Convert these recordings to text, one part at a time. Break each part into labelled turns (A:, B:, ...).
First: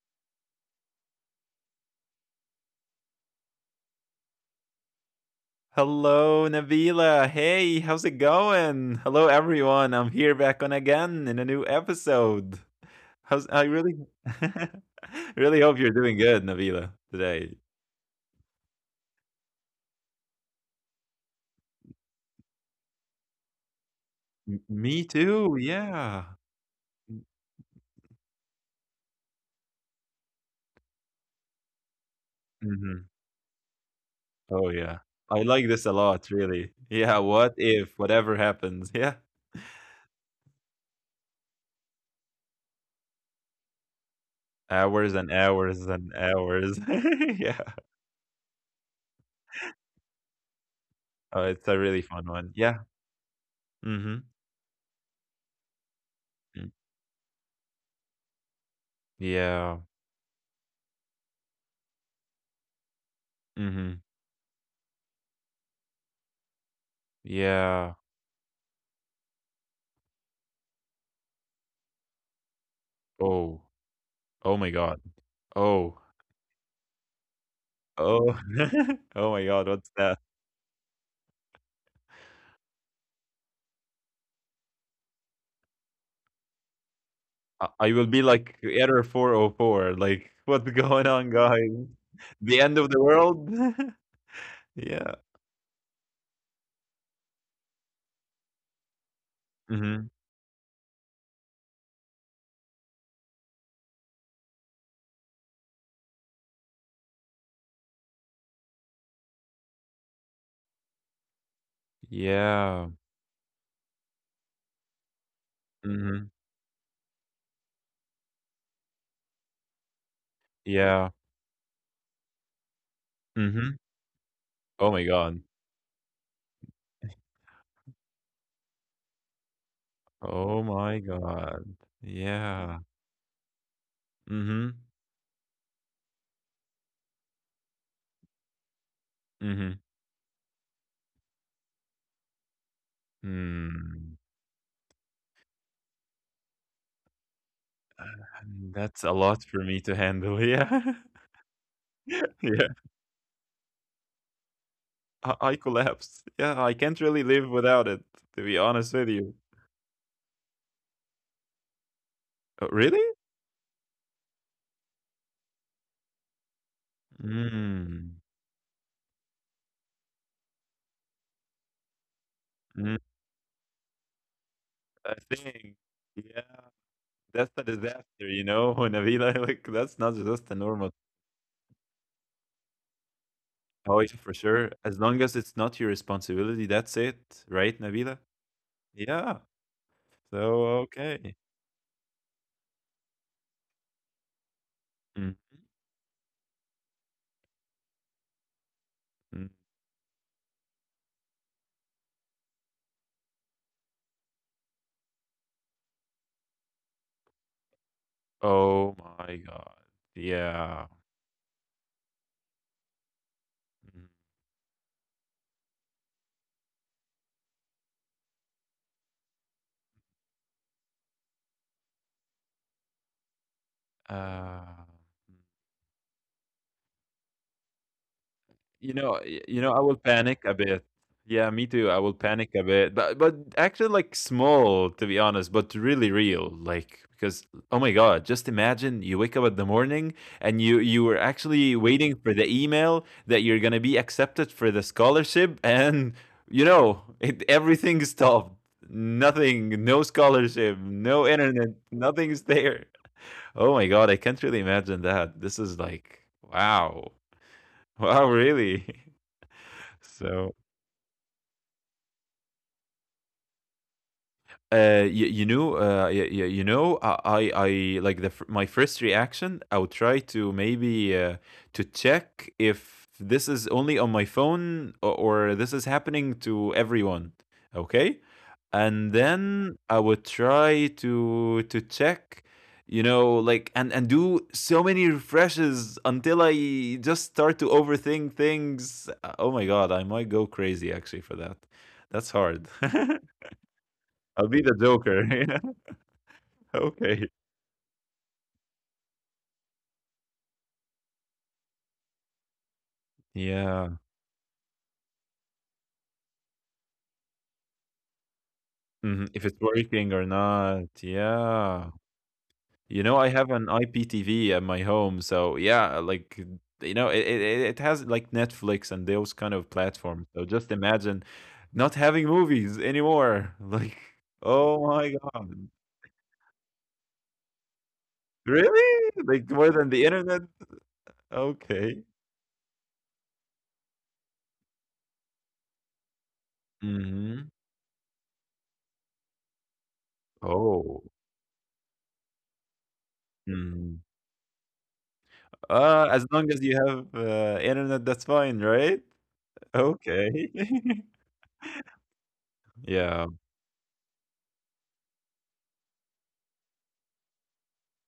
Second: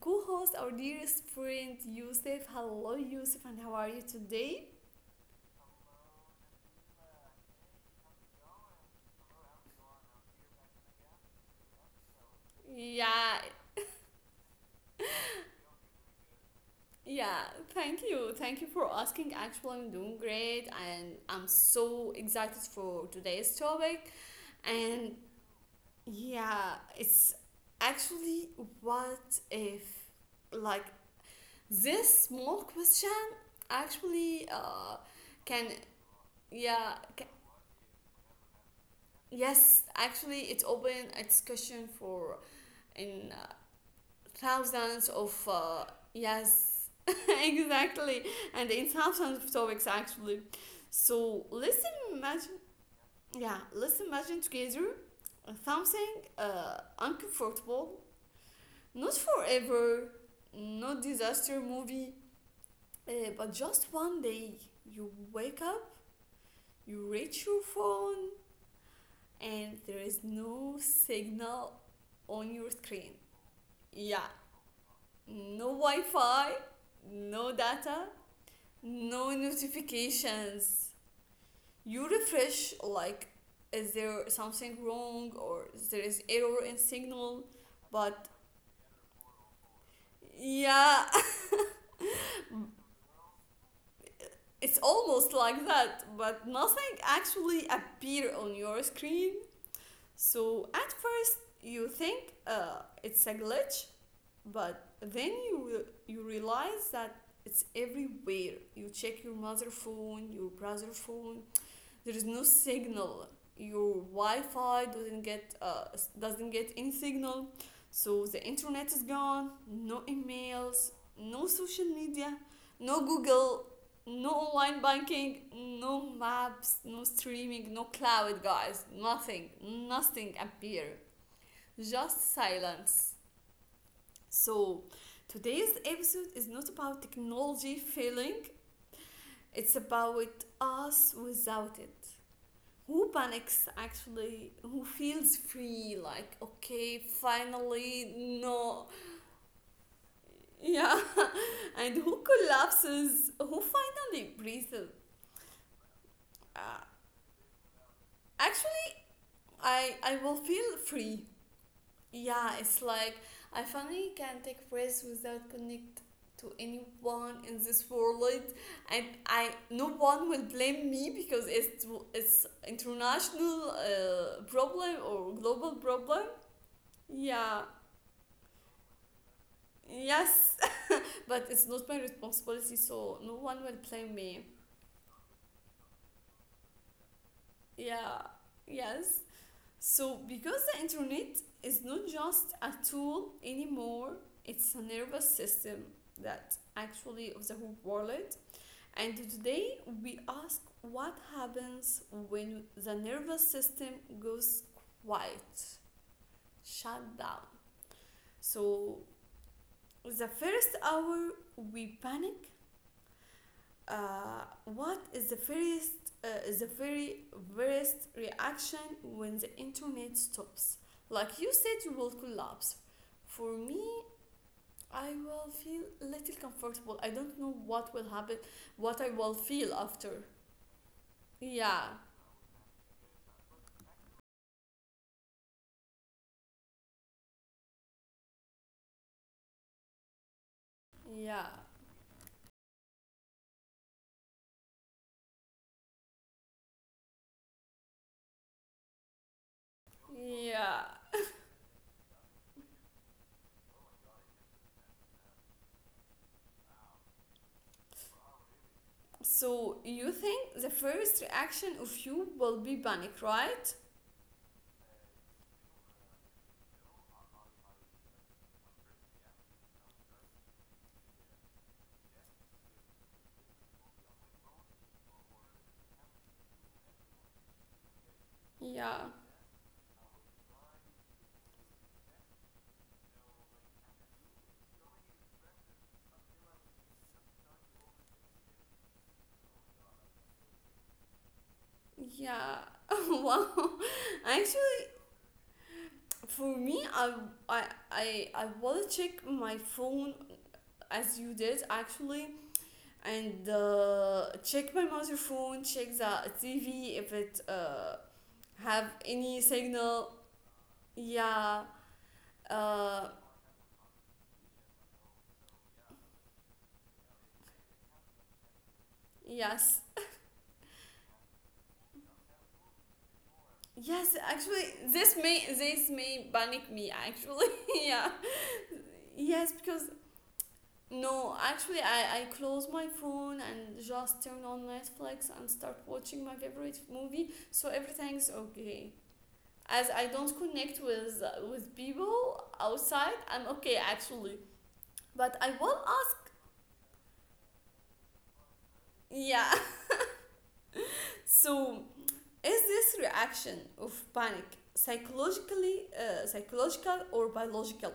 A: co host, our dearest friend, Yusuf. Hello, Yusuf, and how are you today?
B: Hello, Nabila. Hey, how's it going? Hello, everyone. I'm here back on again in a new episode. How's
A: Yeah,
B: I really, really hope you're doing good, Nabila,
A: yeah,
B: today.
A: thank you. Thank you for asking. Actually, I'm doing great, and I'm so excited for today's topic.
B: Me
A: And
B: too. Yeah.
A: yeah, it's actually what if, like, this small
B: hmm
A: question actually
B: Oh yeah. I like
A: can,
B: this a lot, really.
A: yeah,
B: Yeah. What if whatever happens? Yeah.
A: yes, actually it's open a discussion for in
B: Hours
A: thousands
B: and
A: of
B: hours and hours.
A: yes,
B: Yeah.
A: exactly, and in thousands of topics actually.
B: Oh, it's
A: So
B: a really
A: let's
B: fun one. Yeah.
A: imagine, yeah,
B: Mm-hmm.
A: let's imagine together something
B: Mm,
A: uncomfortable, not
B: yeah.
A: forever, not disaster movie, but
B: Mm-hmm.
A: just one day you wake up, you reach your
B: Yeah.
A: phone, and there is no signal on your screen.
B: Oh.
A: Yeah,
B: Oh my God.
A: no
B: Oh.
A: Wi Fi, no data,
B: Oh. Oh my
A: no
B: god, what's that?
A: notifications. You refresh, like, is there something wrong or there is error in signal?
B: I will be
A: But
B: like error 404, like, "What's going
A: yeah,
B: on, guys? The end of the world?"
A: it's
B: Yeah.
A: almost like that, but nothing actually appear on your screen.
B: Mhm.
A: So at first you think it's a glitch, but then you realize that it's everywhere. You check your mother phone, your brother phone, there is no
B: Yeah.
A: signal, your wi-fi
B: Mhm.
A: doesn't get any signal, so the internet is gone. No
B: Yeah.
A: emails, no social media, no
B: Mhm.
A: google, no
B: Oh
A: online
B: my god.
A: banking, no maps, no streaming, no cloud, guys, nothing. Nothing
B: Oh my
A: appear,
B: god.
A: just
B: Yeah.
A: silence.
B: Mhm.
A: So today's episode is not about technology failing,
B: Mhm.
A: it's about us without it. Who panics,
B: Mm.
A: actually, who feels free, like, okay, finally
B: And
A: no.
B: that's a lot for me to handle, yeah.
A: Yeah, and who
B: Yeah.
A: collapses, who finally breathes.
B: I collapsed. Yeah, I
A: uh,
B: can't really live without it, to be
A: actually
B: honest with you.
A: i i will feel free. Yeah, it's
B: Really?
A: like I finally can take breaths without connect to anyone in this
B: Mm,
A: world, and I, no one will blame me because it's
B: mm,
A: international problem
B: I
A: or
B: think,
A: global problem,
B: yeah, that's a
A: yeah.
B: disaster, you know, Nabila, like, that's not just a
A: Yes,
B: normal.
A: but it's not my responsibility, so no one will
B: Oh, yeah,
A: blame
B: for
A: me.
B: sure. As long as it's not your responsibility, that's it, right, Nabila?
A: Yeah, yes.
B: Yeah.
A: So,
B: So,
A: because the
B: okay.
A: internet is not just a tool anymore, it's a
B: Mm,
A: nervous system that actually of the whole world. And
B: mm.
A: today we ask, what happens when the nervous system goes quiet, shut down.
B: Oh
A: So,
B: my God.
A: the
B: Yeah.
A: first hour we panic.
B: Mm.
A: What is the first, the very worst reaction when the internet stops? Like you said, you will collapse. For me,
B: Uh
A: I will feel little comfortable. I don't know what will happen,
B: You
A: what
B: know
A: I
B: y
A: will
B: you know, I
A: feel
B: will
A: after.
B: panic a bit. Yeah, me too, I
A: Yeah,
B: will panic a bit, but actually, like, small, to be honest, but really real, like, because oh my god, just imagine you wake up in the morning and you were
A: yeah,
B: actually waiting for the email that you're gonna be accepted for the scholarship, and, you know, it everything stopped. Nothing, no scholarship,
A: yeah.
B: no internet, nothing's there. Oh my god, I can't really imagine that. This is like, wow. Wow, really?
A: So you
B: So
A: think the first reaction of you will be panic, right?
B: you, you, I like the my first reaction. I would try to maybe to check if this is only on my phone, or this is happening to everyone. Okay, and
A: Yeah,
B: then I would try to check. You know, like and do so many refreshes until I just start to overthink things. Oh my god, I might go crazy actually for that. That's hard.
A: yeah. Wow.
B: I'll be the
A: Actually,
B: joker. Yeah.
A: for me
B: Okay.
A: I I will check my phone, as you did actually, and
B: Yeah.
A: check my mother phone, check the tv if it have
B: Mhm. If
A: any
B: it's working or
A: signal,
B: not.
A: yeah.
B: Yeah. You know,
A: uh,
B: I have an IPTV at my home, so yeah, like you know, it has like Netflix and those kind of
A: yes,
B: platforms. So just imagine not having movies anymore. Like,
A: yes, actually
B: oh my
A: this may
B: god.
A: this may panic me actually. Yeah,
B: Really? Like
A: yes,
B: more than the
A: because
B: internet?
A: no, actually,
B: Okay.
A: I close my phone and just turn on Netflix and start watching my favorite movie,
B: hmm
A: so everything's okay. As I don't connect
B: Oh.
A: with people outside, I'm okay
B: Mhm.
A: actually. But I will
B: As
A: ask,
B: long as you have internet, that's fine, right?
A: yeah.
B: Okay.
A: So, is this
B: Yeah.
A: reaction of panic psychologically, psychological or biological?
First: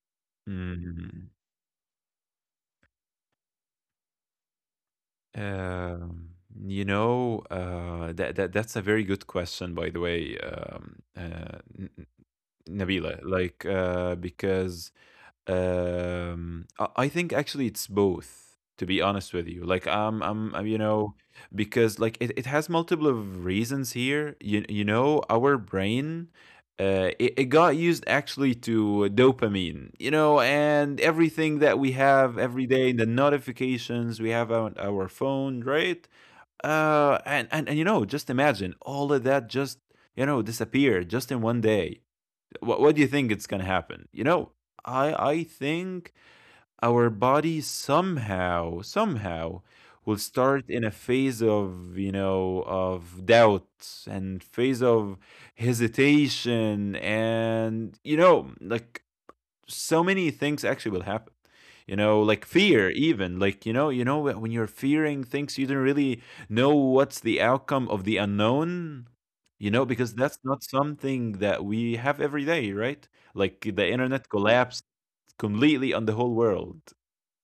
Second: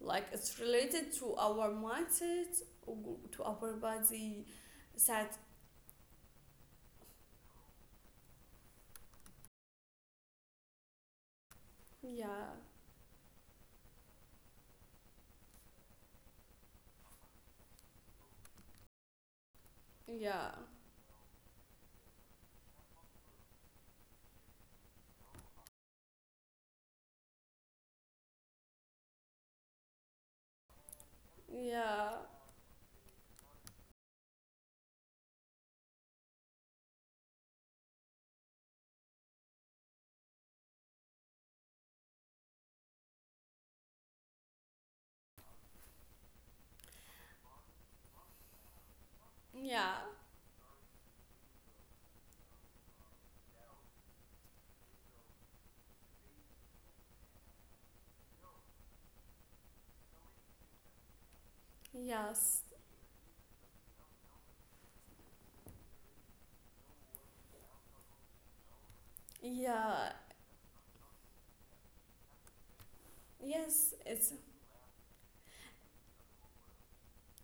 A: Like it's related
B: Mm.
A: to our mindset, or to our body, that
B: Um, you know, that's a very good question, by the way,
A: yeah,
B: Nabila. Like, because um, I think actually, it's both, to be honest with you. Like
A: yeah.
B: I'm, you know, because like it has multiple of reasons here. You know, our brain, it got used actually to dopamine, you know, and everything that we
A: Yeah,
B: have every day, the notifications we have on our phone, right? And you know, just imagine all of that just you know disappeared just in one day. What do you think it's gonna happen? You know, I think our body somehow
A: yeah,
B: will start in a phase of, you know, of doubt and phase of hesitation, and you know, like so many things actually will happen, you know, like
A: yes,
B: fear even, like, you know, you know when you're fearing things, you don't really know what's the outcome of the unknown, you know, because
A: yeah,
B: that's not something that we have every day, right? Like the
A: yes,
B: internet
A: it's
B: collapsed completely on the whole world,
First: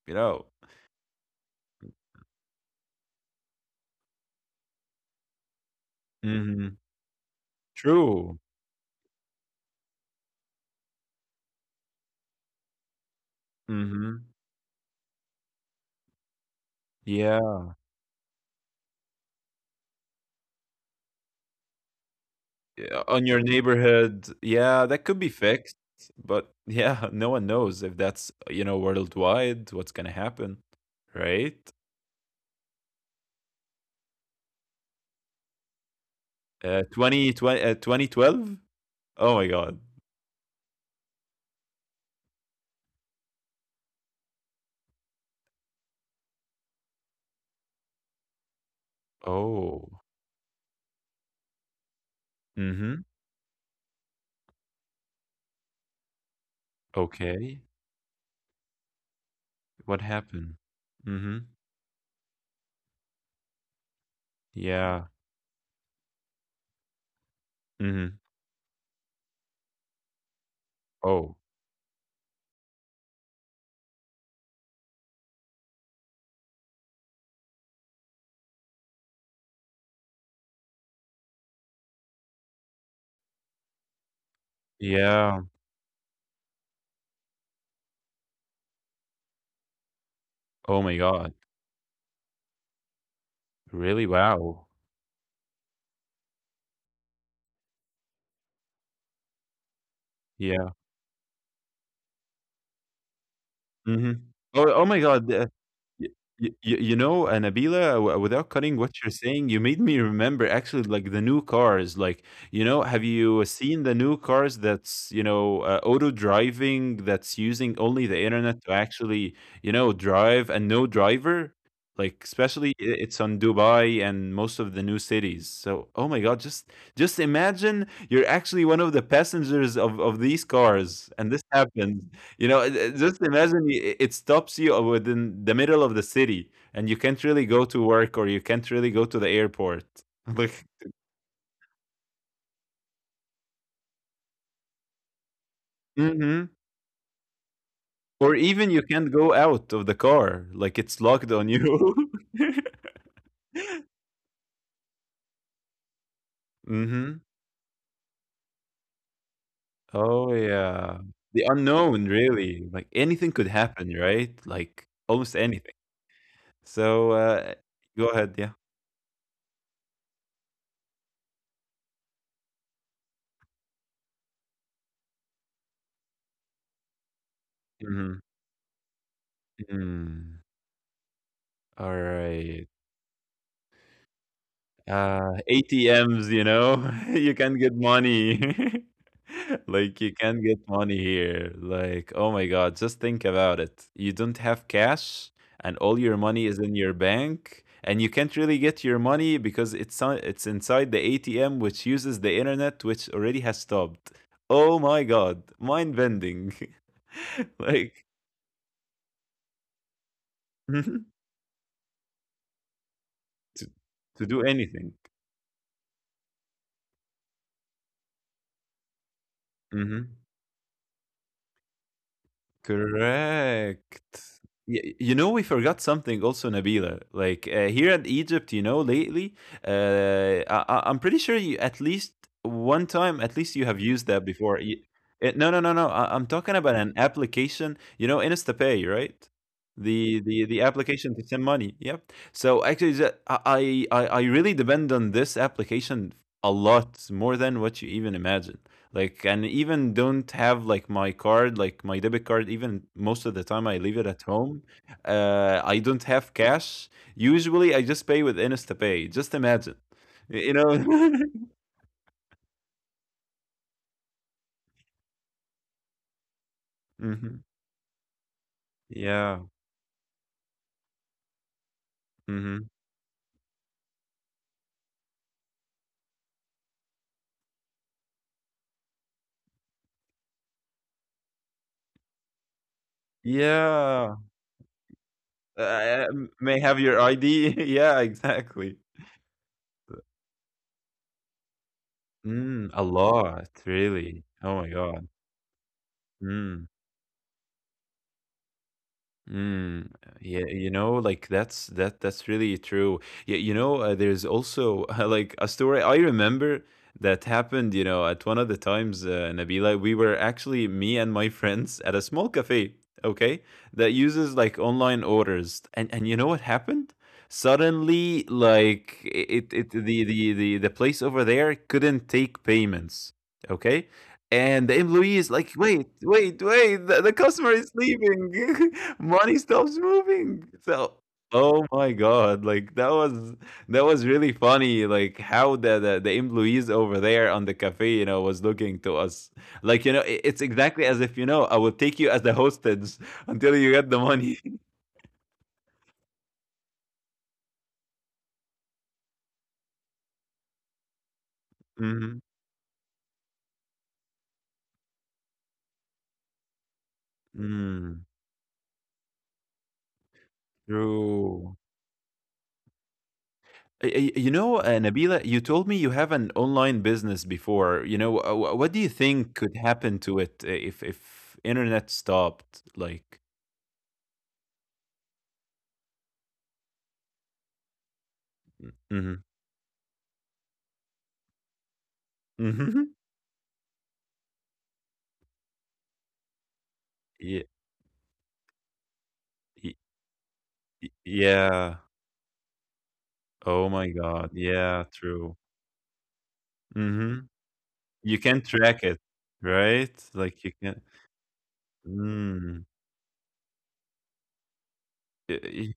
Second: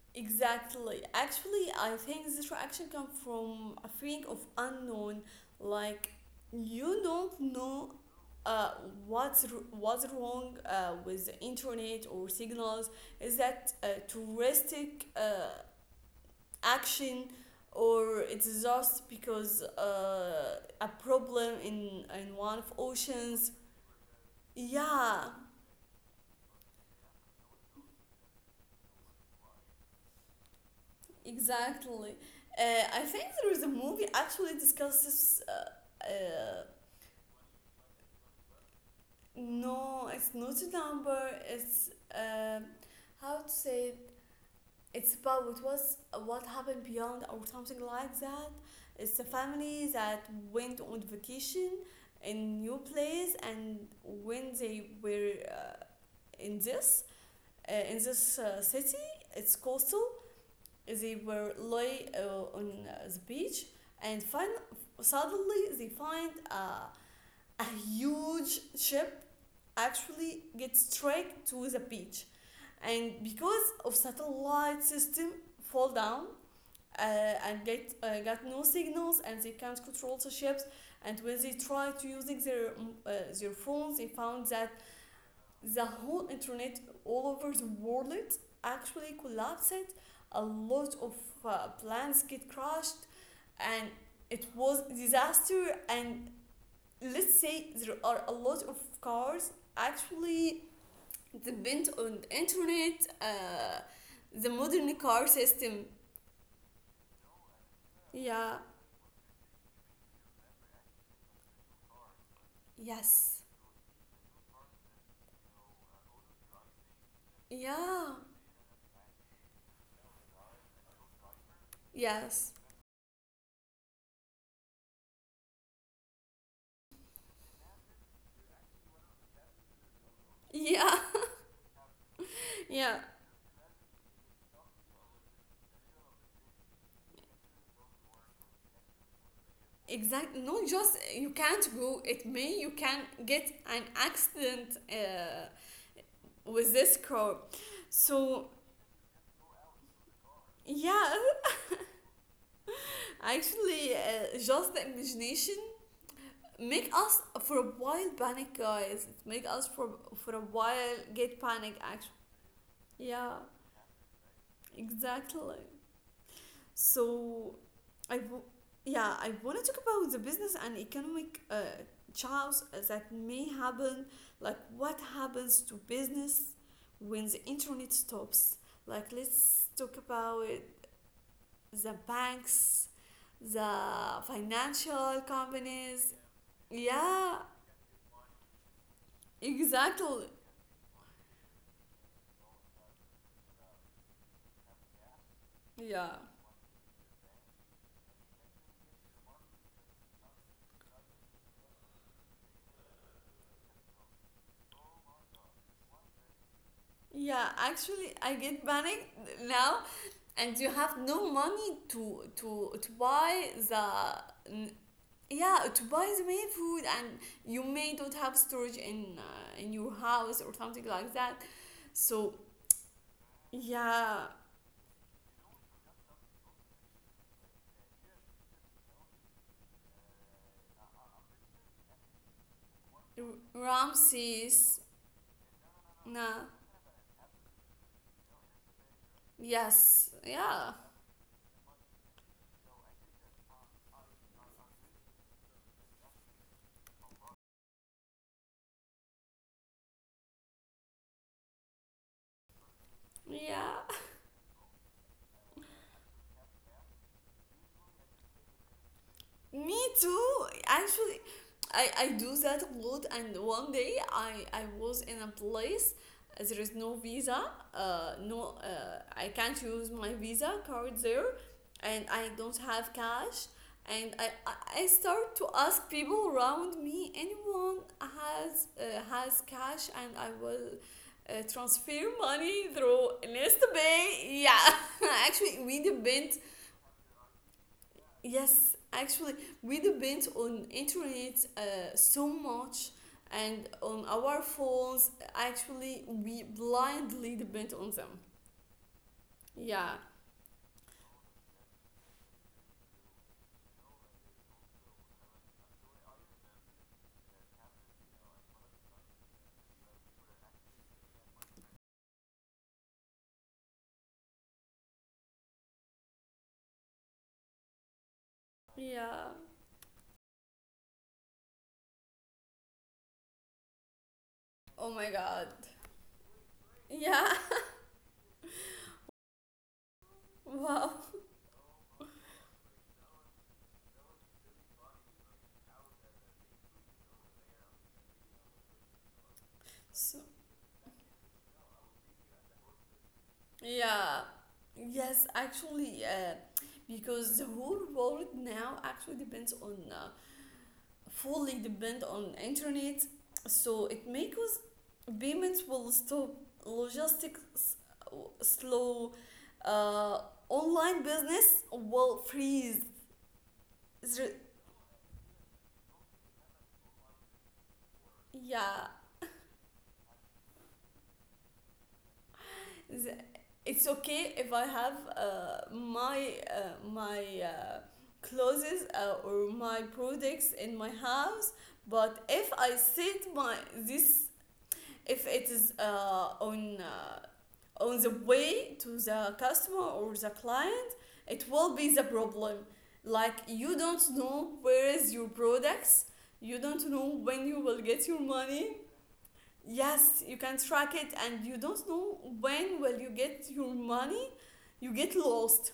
B: you know.
A: exactly. Actually, I think this reaction comes from a feeling of unknown, like
B: Hmm
A: you don't know
B: True.
A: uh, what's what's wrong with the internet or signals. Is that
B: Hmm
A: touristic action?
B: Yeah.
A: Or it's just because a problem in one of
B: Yeah, on your
A: oceans.
B: neighborhood. Yeah, that could be
A: Yeah,
B: fixed, but yeah, no one knows if that's, you know, worldwide, what's gonna happen, right?
A: exactly. I think there is a movie actually discusses.
B: Uh, 2012? Oh my God.
A: No, it's not a number. It's, um how to say it? It's about what was what happened beyond or something like that. It's a family
B: Oh.
A: that went on vacation in new
B: Mm-hmm.
A: place, and when they were in this
B: Okay.
A: in this city, it's coastal.
B: What happened?
A: They
B: Mm-hmm.
A: were lay on the beach and find,
B: Yeah.
A: suddenly they find a
B: Mm-hmm.
A: huge ship actually gets
B: Oh.
A: straight to the beach. And because of satellite system fall down and get got no signals, and they can't control the ships, and when they tried to using their their phones, they found that
B: Yeah.
A: the whole internet all over the world actually collapsed, a
B: Oh
A: lot
B: my
A: of
B: God.
A: plans get crushed, and
B: Really?
A: it
B: Wow.
A: was disaster, and let's say there are a lot of cars actually
B: Yeah.
A: depend on the internet,
B: Mm-hmm.
A: the
B: Oh, oh
A: modern
B: my
A: car
B: God. Y
A: system.
B: y y you know, Nabila, w without
A: Yeah,
B: cutting what you're saying, you made me remember actually like the new cars. Like, you know, have
A: yes,
B: you seen the new cars that's, you know, auto driving, that's using only
A: yeah,
B: the internet to actually, you know, drive and no driver? Like,
A: yes,
B: especially it's on Dubai and most of the new cities. So, oh my God, just imagine you're actually one of the passengers of these
A: yeah.
B: cars, and this happens. You know,
A: Yeah,
B: just imagine it stops you within the middle of the city, and you can't really go to work or you can't really go to the airport.
A: exactly.
B: Like,
A: No, just you can't go. It may you can get an accident
B: hmm
A: with this car.
B: or
A: So
B: even you can't go out of the car. Like it's
A: yeah,
B: locked on you.
A: actually, just the imagination make
B: hmm
A: us for a while panic, guys. It make us for
B: Oh
A: for a while
B: yeah,
A: get
B: the
A: panic.
B: unknown
A: Actually,
B: really. Like anything
A: yeah,
B: could happen, right? Like almost
A: exactly.
B: anything. So
A: So,
B: go
A: I
B: ahead,
A: w-
B: yeah.
A: yeah, I want to talk about the business and economic chaos that may happen, like what happens to business when the internet stops. Like, let's talk
B: Mm-hmm.
A: about the
B: All right.
A: banks, the financial companies.
B: ATMs, you know,
A: Yeah,
B: you can get money. Like, you
A: exactly.
B: can get money here. Like, oh my God, just think about it. You don't have cash, and all
A: Yeah.
B: your money is in your bank, and you can't really get your money because it's it's inside the ATM, which uses the internet, which already has stopped. Oh my God, mind bending.
A: Yeah,
B: Like,
A: actually, I get panicked now, and you have
B: to,
A: no money to buy
B: to do
A: the,
B: anything.
A: yeah, to buy the main food, and you may not have storage in your
B: Mm-hmm.
A: house or something like that, so yeah.
B: Correct. You know, we forgot something also, Nabila. Like here in Egypt, you know, lately, I'm pretty sure you at least one time,
A: R-
B: at least you have used that before.
A: ramses,
B: Eh, no, no, no, no. I'm
A: nah,
B: talking about an application. You know, InstaPay, right?
A: yes,
B: The
A: yeah,
B: application to send money. Yep. So actually, I I really depend on this application a lot more than what you even imagine, like, and even don't have like my card, like my debit card, even most of the time I
A: yeah.
B: leave it at home. Uh, I don't have cash, usually I just pay with InstaPay. Just imagine.
A: Me
B: You
A: too.
B: know.
A: Actually, I do that a lot. And one day I was in a place, there is no
B: hmm
A: visa, no,
B: Yeah.
A: I can't use my visa card there, and I
B: hmm
A: don't have cash. And I start to ask people around me, anyone has cash, and I will transfer money through
B: Yeah,
A: NestPay. Yeah, actually, we depend.
B: may have your id. Yeah, exactly.
A: Yes, actually, we depend on internet so
B: Mm, a
A: much,
B: lot
A: and on
B: really,
A: our
B: oh my god.
A: phones. Actually, we
B: Mm.
A: blindly depend on them.
B: Mm,
A: Yeah.
B: yeah, you know, like that's that's really true. Yeah, you know, there's also like a story I remember that happened, you know, at one of the times, Nabila. We were actually me and my friends at a small cafe, okay, that uses like online orders. And you know what happened? Suddenly, like
A: Yeah.
B: it the place over there couldn't take payments, okay? And the
A: Oh my
B: employee is like,
A: god.
B: wait, wait, wait, the
A: Yeah.
B: customer is leaving. Money stops moving. So,
A: Wow.
B: oh my god, like that was really funny. Like how the the employees over there on the cafe, you know, was looking to us. Like, you know,
A: So,
B: it's exactly as if, you know, I will take you as the hostage until you get the
A: yeah.
B: money.
A: Yes, actually, because the whole world now actually depends on fully depend
B: Mhm.
A: on internet, so it makes payments will stop, logistics
B: Mm,
A: uh, slow, uh, online business
B: true.
A: will freeze,
B: Uh, uh, You know, Nabila, you told me you have an online business before. You know, what do you
A: yeah.
B: think could happen to it if internet stopped? Like,
A: the- it's okay if I have my clothes
B: hmm
A: or my products in my house, but if I
B: hmm
A: set my this, if it is on the way to the
B: Y
A: customer or the
B: y
A: client, it will
B: yeah.
A: be the problem, like
B: Oh
A: you
B: my
A: don't
B: god.
A: know
B: Yeah,
A: where is your
B: true.
A: products, you don't know
B: Mhm.
A: when you will get
B: You
A: your
B: can
A: money.
B: track it, right?
A: Yes, you
B: Like you
A: can
B: can.
A: track it, and you don't know
B: Mm.
A: when will you get your money. You get
B: Y y
A: lost.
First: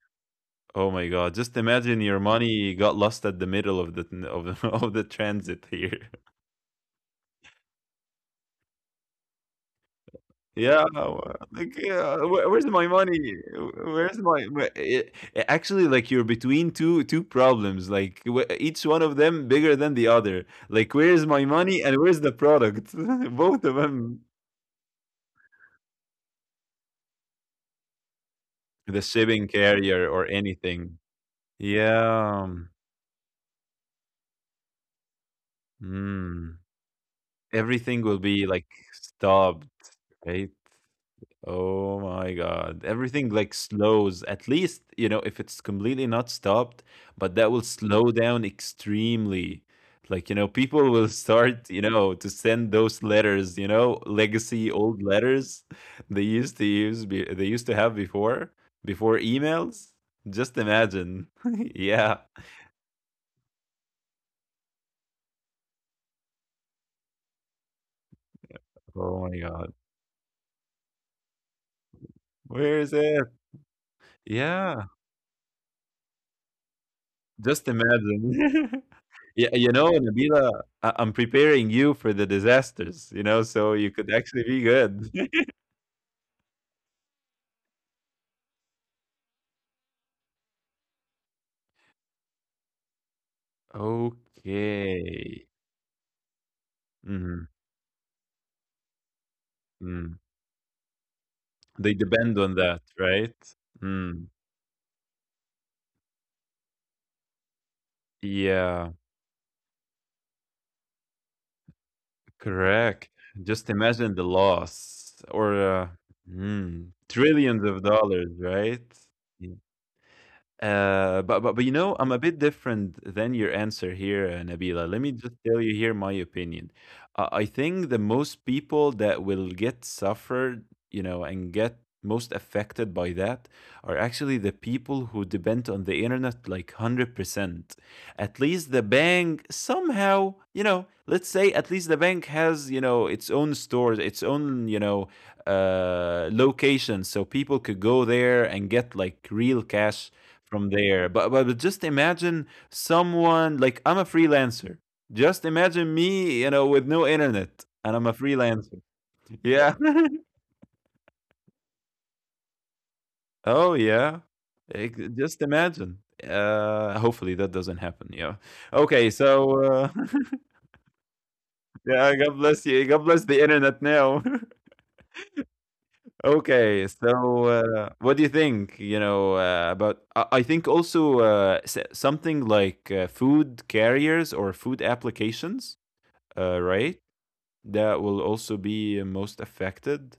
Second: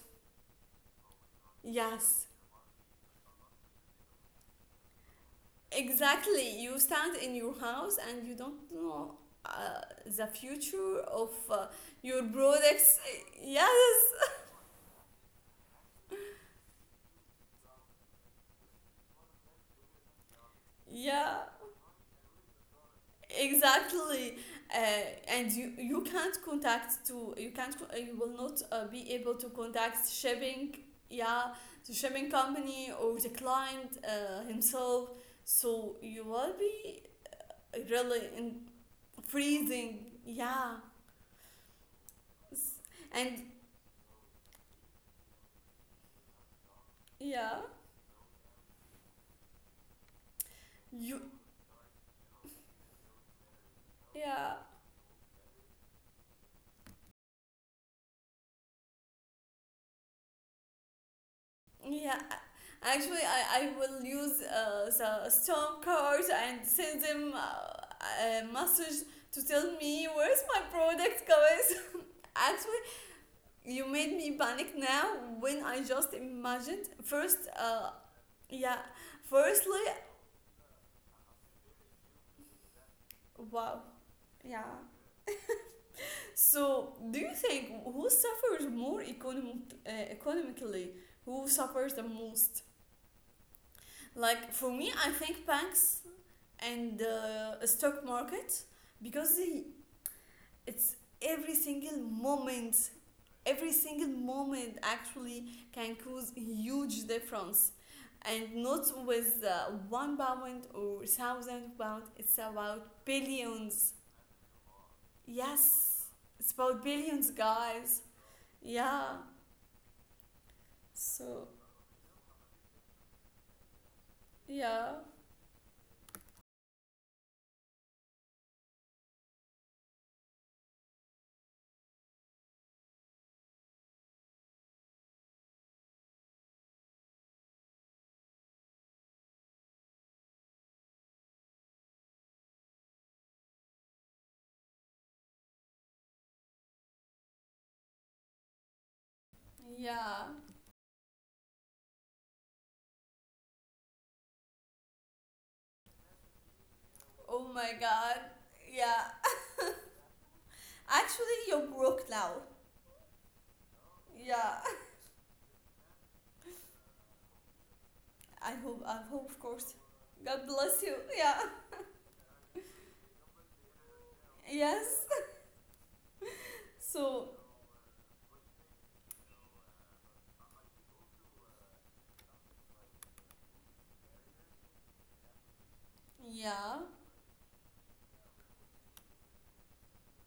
B: oh my god. Just imagine your
A: Yes,
B: money got lost at the middle of the of the transit here.
A: exactly, you stand in your house and you don't know uh, the
B: Yeah.
A: future of
B: Wha like, yeah,
A: your
B: "Where where's my
A: products,
B: money? Wh
A: yes.
B: where's my wh" eh eh, actually, like, you're between 2 problems, like, wh each one of them bigger than the other. Like, where is
A: Yeah,
B: my money and where's the product? Both of them.
A: exactly. And you can't contact to, you can't you will not
B: The
A: be able to
B: shipping
A: contact
B: carrier or
A: shipping,
B: anything.
A: yeah, the shipping
B: Yeah.
A: company or the client himself. So you will
B: Mm.
A: be
B: Everything will
A: really
B: be
A: in
B: like stopped,
A: freezing.
B: right?
A: Yeah,
B: Oh my
A: S-
B: God. Everything
A: and
B: like slows. At least, you know, if it's completely not stopped, but
A: yeah
B: that will slow down extremely. Like, you know, people
A: you,
B: will start, you know, to send those letters, you know,
A: yeah,
B: legacy old letters they used to use, they used to have before, before emails. Just imagine.
A: yeah.
B: Yeah.
A: Actually, I will use the storm card and send them a message
B: Oh my
A: to tell
B: god.
A: me where's my product, guys.
B: Where
A: Actually,
B: is it?
A: you made me panic
B: Yeah.
A: now when I just imagined first.
B: Just
A: Yeah,
B: imagine. Yeah, you
A: firstly,
B: know, Nabila, I'm preparing you for the disasters, you know, so
A: wow.
B: you could actually
A: Yeah.
B: be good.
A: So, do you think who suffers more economic, economically? Who suffers the most? Like for me, I think
B: Okay.
A: banks and
B: hmm
A: the stock market, because they,
B: Mm.
A: it's every single
B: They depend on that,
A: moment,
B: right?
A: every single
B: Mm.
A: moment actually can cause huge difference, and not
B: Yeah,
A: with £1 or £1,000, it's about
B: correct. Just
A: billions.
B: imagine the loss or
A: Yes, it's about
B: mm,
A: billions,
B: trillions of
A: guys.
B: dollars, right?
A: Yeah.
B: Yeah.
A: So
B: But you know, I'm a bit different than your answer here,
A: yeah,
B: Nabila. Let me just tell you here my opinion. I think the most people that will get suffered, you know, and get most affected by that are actually the people who depend on the internet like 100%. At least the bank somehow, you know, let's say at least the bank has, you know, its own stores, its own, you know, locations so people could go there and get like real cash
A: yeah,
B: from there. But just imagine someone like I'm a freelancer. Just imagine me, you know, with no
A: oh
B: internet,
A: my
B: and I'm a
A: god,
B: freelancer.
A: yeah.
B: Yeah.
A: Actually, you're broke now.
B: Oh yeah.
A: Yeah,
B: Just imagine. Hopefully that doesn't happen. Yeah.
A: I hope, I
B: Okay.
A: hope of course. God bless you, yeah.
B: Yeah. God bless you. God bless the internet now.
A: Yes.
B: Okay.
A: So,
B: So what do you think? You know, about I think also something like food carriers or food applications.
A: yeah,
B: Right? That will also be most affected.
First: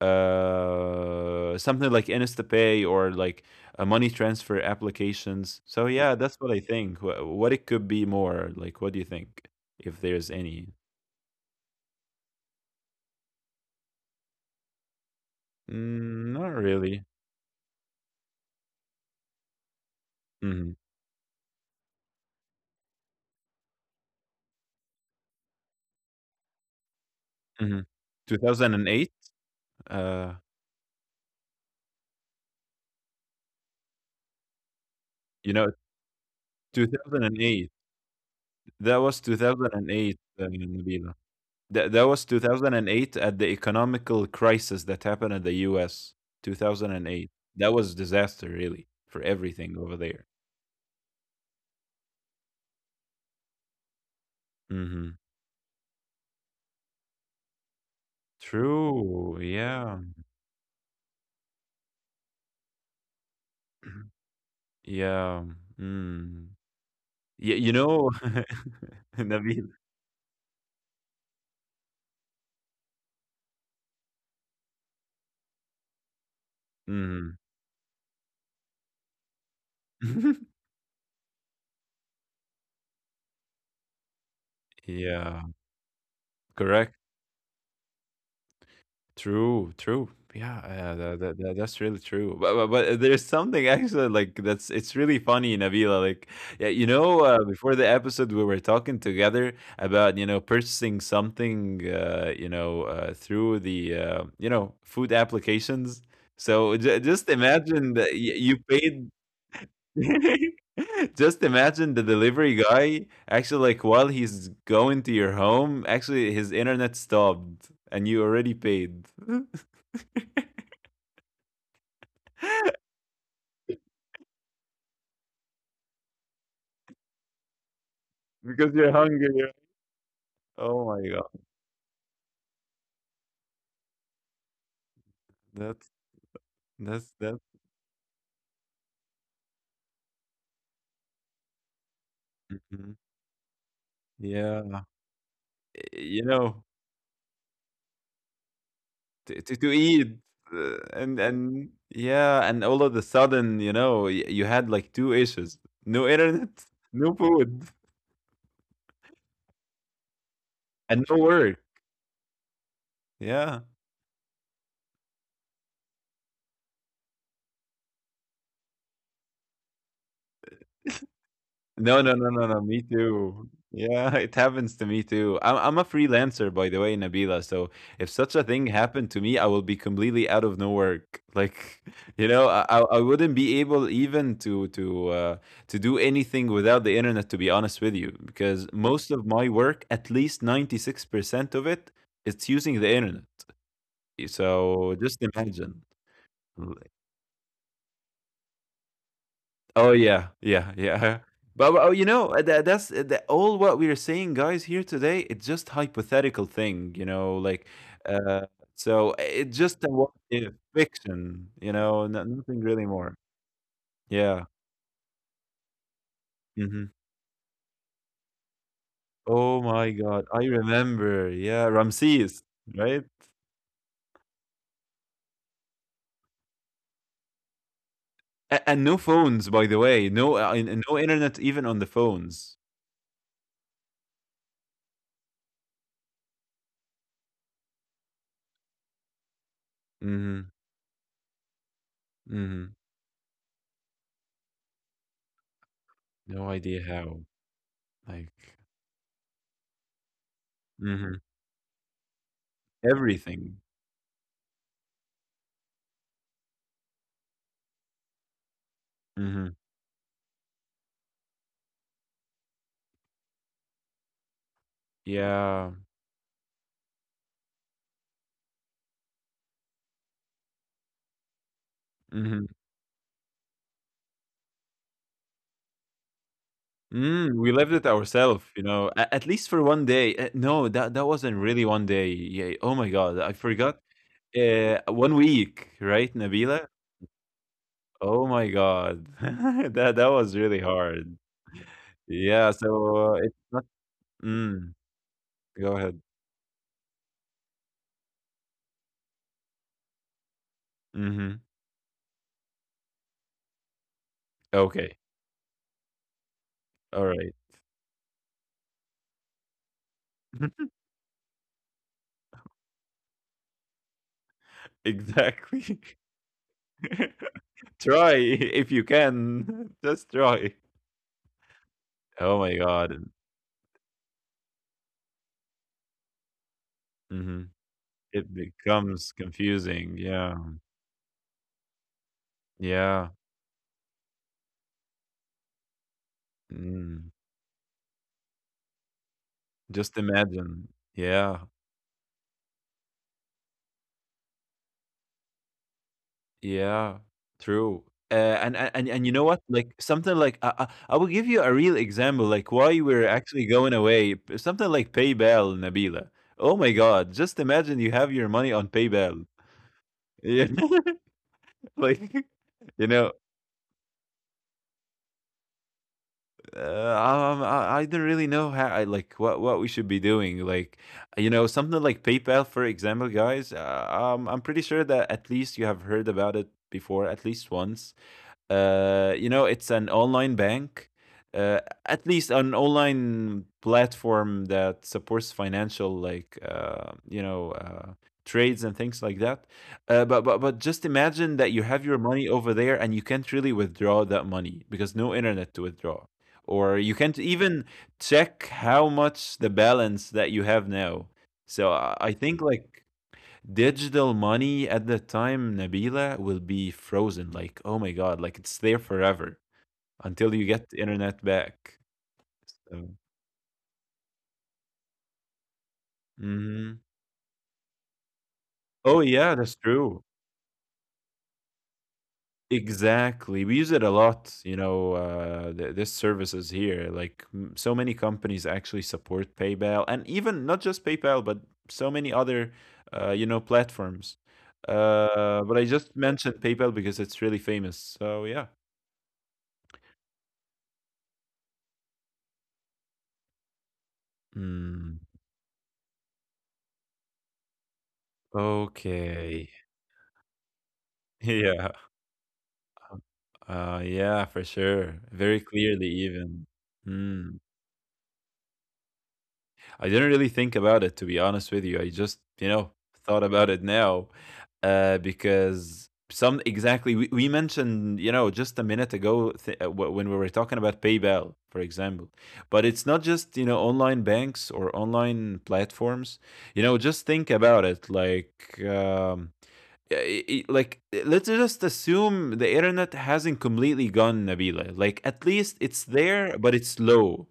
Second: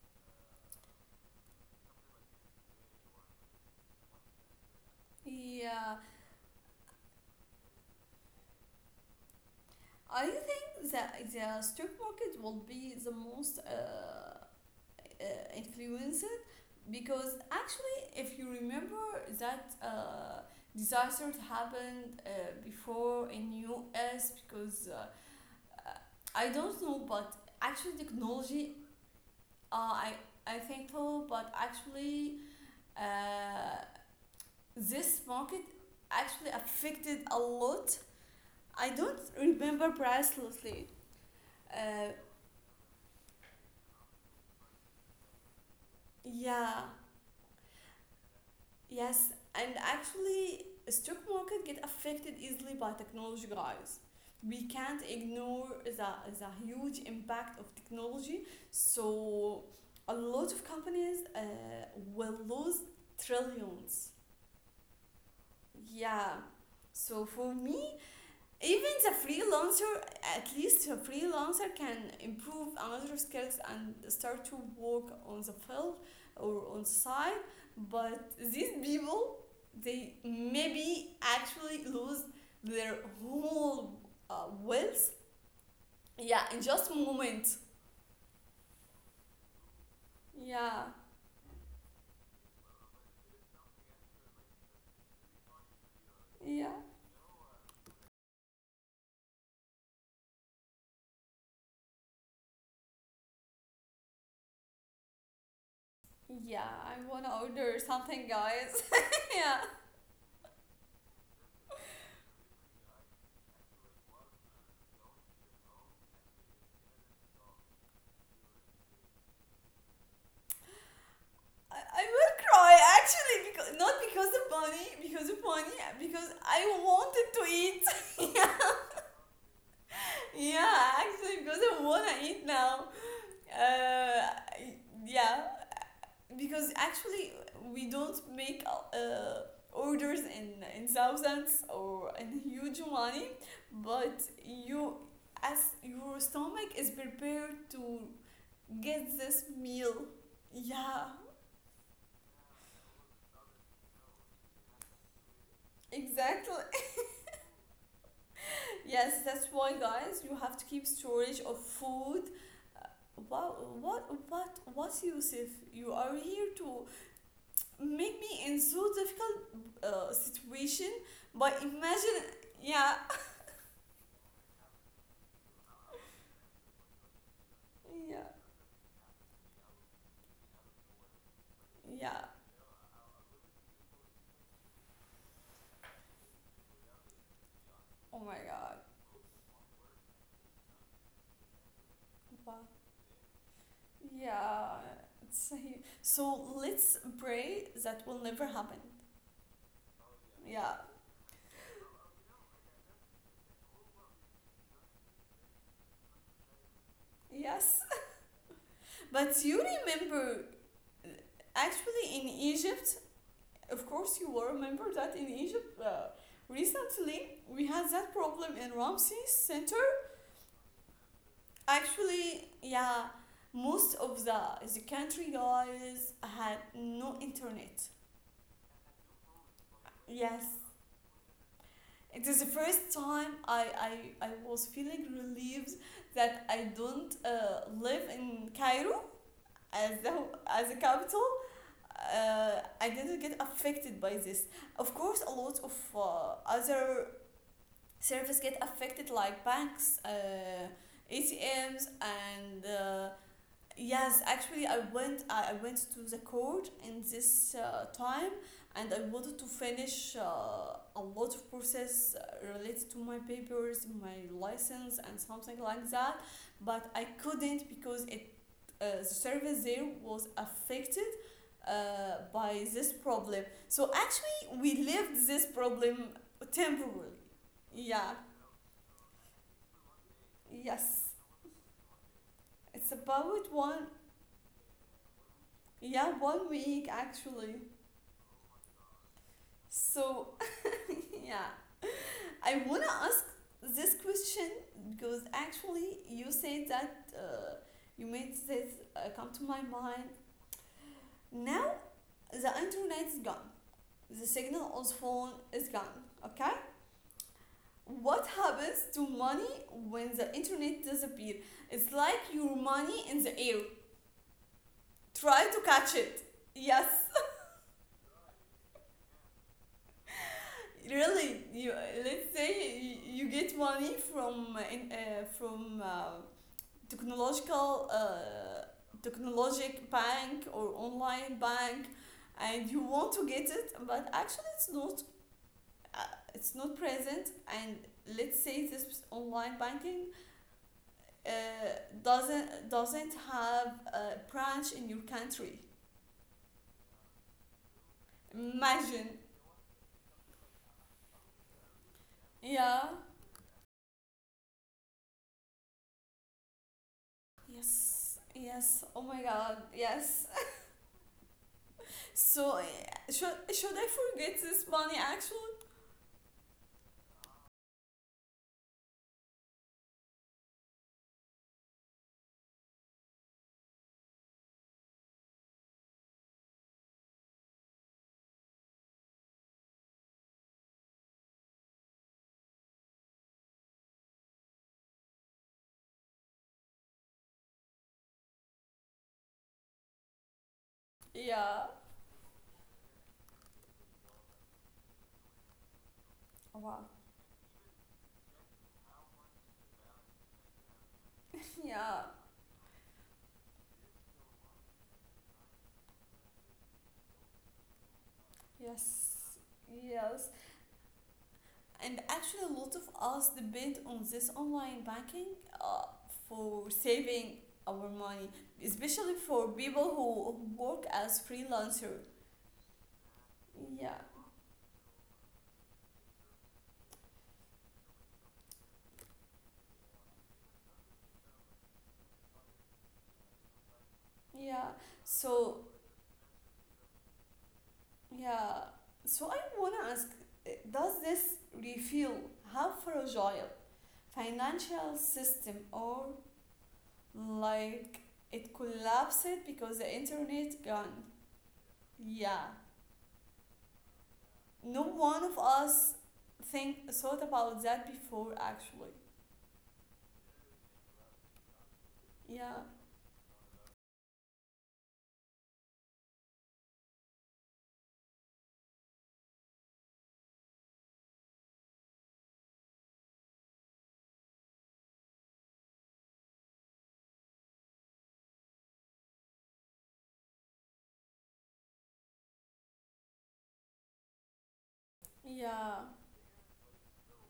B: Something like InstaPay or like money transfer applications. So
A: yeah.
B: yeah, that's what I think. What it could be more like. What do you think, if
A: I
B: there's any?
A: think that the stock market will be the most uh, influenced,
B: Mm, not really.
A: because actually, if you remember that
B: Hmm.
A: disaster happened before in US, because uh, I don't know, but
B: Hmm.
A: actually technology,
B: 2008.
A: uh, I
B: Uh,
A: I think so, but actually uh, this
B: you
A: market
B: know,
A: actually affected a
B: 2008.
A: lot. I
B: That was
A: don't remember
B: 2008,
A: precisely.
B: Nabila. That
A: Uh,
B: was 2008 at the economical crisis that happened at the US.
A: yeah,
B: 2008. That was disaster really for
A: yes,
B: everything
A: and
B: over there.
A: actually, stock market get affected easily by technology, guys. We can't
B: Mhm.
A: ignore the huge impact of technology.
B: True.
A: So
B: Yeah.
A: a lot of companies will lose trillions.
B: Yeah.
A: Yeah.
B: Mm.
A: So for
B: Yeah, you
A: me,
B: know,
A: even the
B: Nabil.
A: freelancer, at least a freelancer can improve another skills and start to work on the field or on the side,
B: Mhm.
A: but these people, they maybe actually lose their whole wealth,
B: Yeah,
A: yeah, in just a
B: correct.
A: moment.
B: True. Yeah,
A: Yeah,
B: that's really true. But there's something actually like that's it's really funny, Nabila. Like yeah,
A: yeah,
B: you know, before the episode we were talking together about you know purchasing something, you know, through the you know food applications.
A: yeah,
B: So
A: I
B: just
A: wanna order
B: imagine that
A: something,
B: you
A: guys.
B: paid.
A: Yeah.
B: Just imagine the delivery guy actually like while he's going to your home, actually his internet stopped and you already paid.
A: I will cry actually because not because of money, because of money, because I wanted to eat.
B: Because you're hungry, yeah. Oh
A: Yeah,
B: my god.
A: actually because I wanna eat now. Uh, yeah,
B: That's
A: because
B: that's
A: actually
B: that's
A: we don't make orders in thousands or in huge
B: mhm.
A: money, but
B: Yeah.
A: you as
B: You
A: your
B: know,
A: stomach is prepared to get
B: to
A: this
B: to to
A: meal.
B: eat,
A: Yeah,
B: and and all of a sudden, you know, y you had like 2 issues. No internet,
A: exactly.
B: no food,
A: Yes, that's why, guys, you have to keep
B: and no
A: storage
B: work.
A: of food.
B: Yeah.
A: What, what, what, what, Yusuf? You are here to make me in so difficult situation. But
B: No, no,
A: imagine,
B: no, no, no, me
A: yeah,
B: too. Yeah, it happens to me too. I'm a freelancer, by the way, Nabila. So if
A: yeah,
B: such a thing happened to me, I will be completely out of no work. Like,
A: yeah.
B: you know, I wouldn't be able even to to do anything without the internet, to be honest with you,
A: Oh my
B: because
A: God.
B: most of my work, at least 96% of it, it's
A: Wow.
B: using the internet.
A: Yeah.
B: So just
A: It's,
B: imagine.
A: so let's pray that will never happen.
B: Oh yeah, yeah,
A: Yeah.
B: yeah. But, oh, you know, all what we're saying, guys, here today. It's just hypothetical thing, you know, like
A: Yes.
B: uh,
A: But
B: it's
A: you
B: just a what
A: remember,
B: if
A: uh,
B: fiction, you
A: actually,
B: know, nothing really more.
A: Of course, you
B: Yeah.
A: will remember that in Egypt
B: Hmm.
A: recently we had that problem in Ramses
B: Oh
A: Center.
B: my God, I remember. Yeah, Ramses,
A: Actually,
B: right?
A: yeah, most of the country guys had no internet.
B: A- and no phones, by the way. No,
A: Yes,
B: no internet even on the
A: it is the
B: phones.
A: first time I was feeling relieved that I don't live in Cairo as the
B: Hmm.
A: as a capital.
B: Hmm.
A: I didn't get affected by this. Of course, a lot of
B: No idea
A: other
B: how. Like,
A: service get affected, like banks,
B: hmm,
A: ATMs, and
B: everything.
A: yes, actually, I went to the court in this time and I wanted
B: Hmm.
A: to finish a lot of process related to my papers, my license, and something
B: Yeah.
A: like that, but I couldn't because it the service there was affected
B: Mhm.
A: by this problem. So actually we lived this problem temporarily.
B: Mm, we lived it
A: Yeah.
B: ourselves, you know, a at least for 1 day. No, that that
A: Yes,
B: wasn't really 1 day. Yeah. Oh my
A: it's
B: God, I
A: about
B: forgot. 1 week, right,
A: yeah, one
B: Nabila?
A: week actually.
B: Oh my God, that that was
A: So,
B: really hard.
A: yeah,
B: Yeah.
A: I wanna
B: So
A: ask
B: it's not.
A: this question
B: Mm,
A: because
B: go ahead.
A: actually you said that, you made this come to my mind.
B: Hmm.
A: Now the internet is gone, the signal on
B: Okay.
A: phone is gone. Okay,
B: All right.
A: what happens to money when the internet disappears? It's like your money in the air. Try to
B: Exactly.
A: catch it. Yes,
B: Try if you can. Just try.
A: really, you
B: Oh
A: let's
B: my
A: say you,
B: God.
A: you get money from in, from
B: Hmm.
A: technological
B: It becomes
A: technologic
B: confusing. Yeah.
A: bank or online bank, and you
B: Yeah.
A: want to get it, but actually uh, it's not
B: Mm,
A: present, and let's say this online
B: just
A: banking
B: imagine.
A: uh,
B: Yeah,
A: doesn't have a branch in your country.
B: yeah, true. Uh, and
A: Imagine.
B: you know what? Like something like I will give you a real example, like why
A: Yeah,
B: we're actually going away. Something like PayPal, Nabila. Oh my God! Just imagine you have
A: yes,
B: your money on
A: yes, oh my
B: PayPal.
A: god, yes.
B: Yeah, like
A: So,
B: you know,
A: should I forget this money actually?
B: I don't really know how, I, like what we should be doing. Like you know, something like PayPal, for example, guys. I'm pretty sure that at least you have heard about it before, at least once. You know, it's an online bank, uh, at least an online platform that supports financial, like trades and things like that. But just imagine that you
A: Yeah.
B: have your money over there and you can't really withdraw that money because no internet to withdraw, or
A: Wow.
B: you can't even check how much the balance that you have now. So I
A: Yeah.
B: I think like digital money at that time, Nabila, will be frozen. Like, oh my God, like it's there forever
A: Yes. Yes.
B: until you get the internet back.
A: And actually, a lot
B: So,
A: of us depend on this online banking uh, for
B: mhm.
A: saving our money,
B: Oh,
A: especially
B: yeah,
A: for
B: that's
A: people
B: true.
A: who work as freelancer.
B: Exactly. We use it a
A: Yeah.
B: lot, you know, this service is here. Like, so many companies actually support PayPal and even not just PayPal, but so many other, platforms.
A: Yeah.
B: But I
A: So
B: just mentioned PayPal because it's really famous. So, yeah.
A: yeah. So I wanna ask, does this reveal how fragile
B: Mm,
A: financial system, or, like, it
B: okay.
A: collapsed because the internet gone?
B: Yeah,
A: Yeah.
B: yeah, for
A: No
B: sure.
A: one
B: Very
A: of
B: clearly,
A: us
B: even.
A: think thought
B: Mm.
A: about that before actually.
B: I didn't really think about it, to be honest with you. I just, you
A: Yeah.
B: know, thought about it now, because some exactly we mentioned, you know, just a minute ago when we were talking about PayPal, for example. But it's not just, you know, online banks or online platforms. You know, just think about it, like. Uh, like let's just assume the internet hasn't completely gone, Nabila. Like at least it's
A: Yeah.
B: there but it's slow.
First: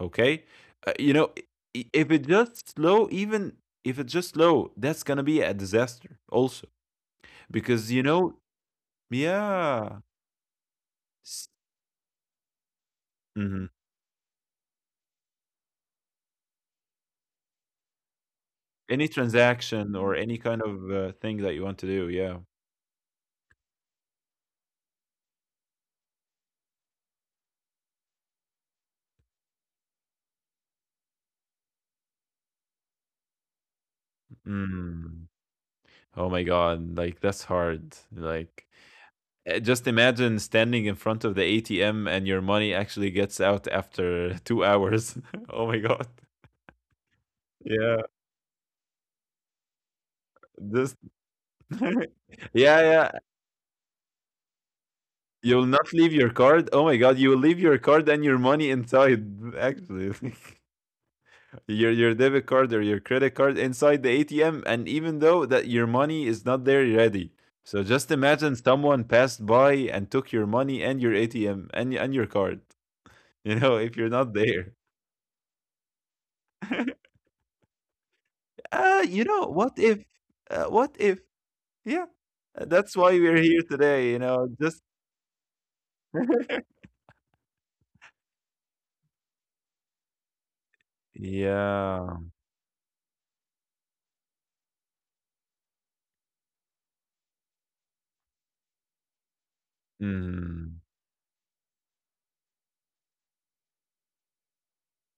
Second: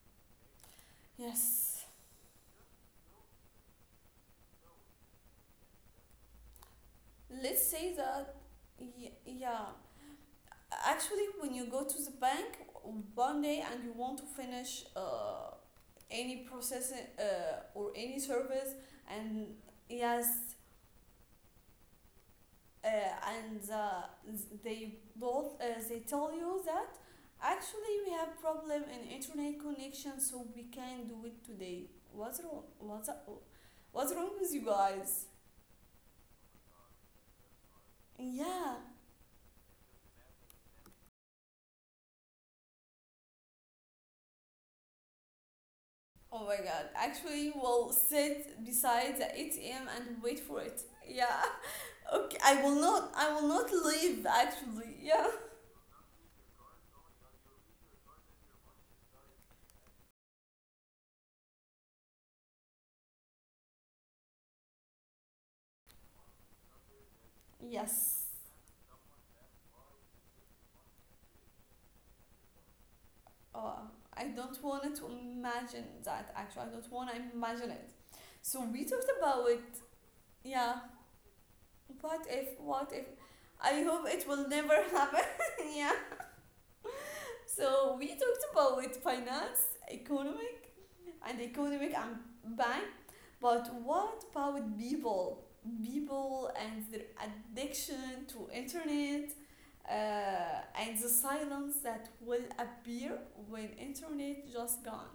B: Okay, you know,
A: Yes.
B: if it's just slow even, if it's just slow, that's gonna be a disaster also
A: Let's
B: because
A: say
B: you know
A: that, yeah.
B: yeah.
A: Actually,
B: s-
A: when you go to the bank one day
B: mhm.
A: and you want to finish any process or any service,
B: Any
A: and
B: transaction or
A: yes,
B: any kind of thing that you want to do, yeah.
A: uh, and they tell you that actually we have problem in internet connection, so we can't do it today. What's wrong? What's wrong with you
B: Mm.
A: guys?
B: Oh my god, like that's hard, like,
A: Yeah.
B: uh, just imagine standing in front of the ATM and your money actually gets out after 2 hours. Oh my God.
A: Oh my god. Actually, we'll
B: Yeah.
A: sit beside the ATM and wait for it.
B: This
A: Yeah.
B: yeah,
A: Okay. I will
B: yeah.
A: not. I will not leave. Actually. Yeah.
B: You'll not leave your card. Oh my God, you will leave your card and your money inside, actually. Your debit card or your credit card inside the ATM, and even though that your money is not there ready. So just
A: Yes.
B: imagine someone passed by and took your money and your ATM and your card. You know,
A: Oh,
B: if you're
A: I
B: not
A: don't
B: there.
A: want to imagine that. Actually, I don't want to imagine it. So we talked
B: You know,
A: about, yeah,
B: what if, yeah.
A: what if?
B: That's why we're here
A: I hope
B: today, you
A: it
B: know,
A: will
B: just,
A: never happen. Yeah. So we talked about finance, economic economic,
B: yeah,
A: and bank. But what about People and their addiction to internet,
B: mm,
A: and the silence that will appear when internet just gone.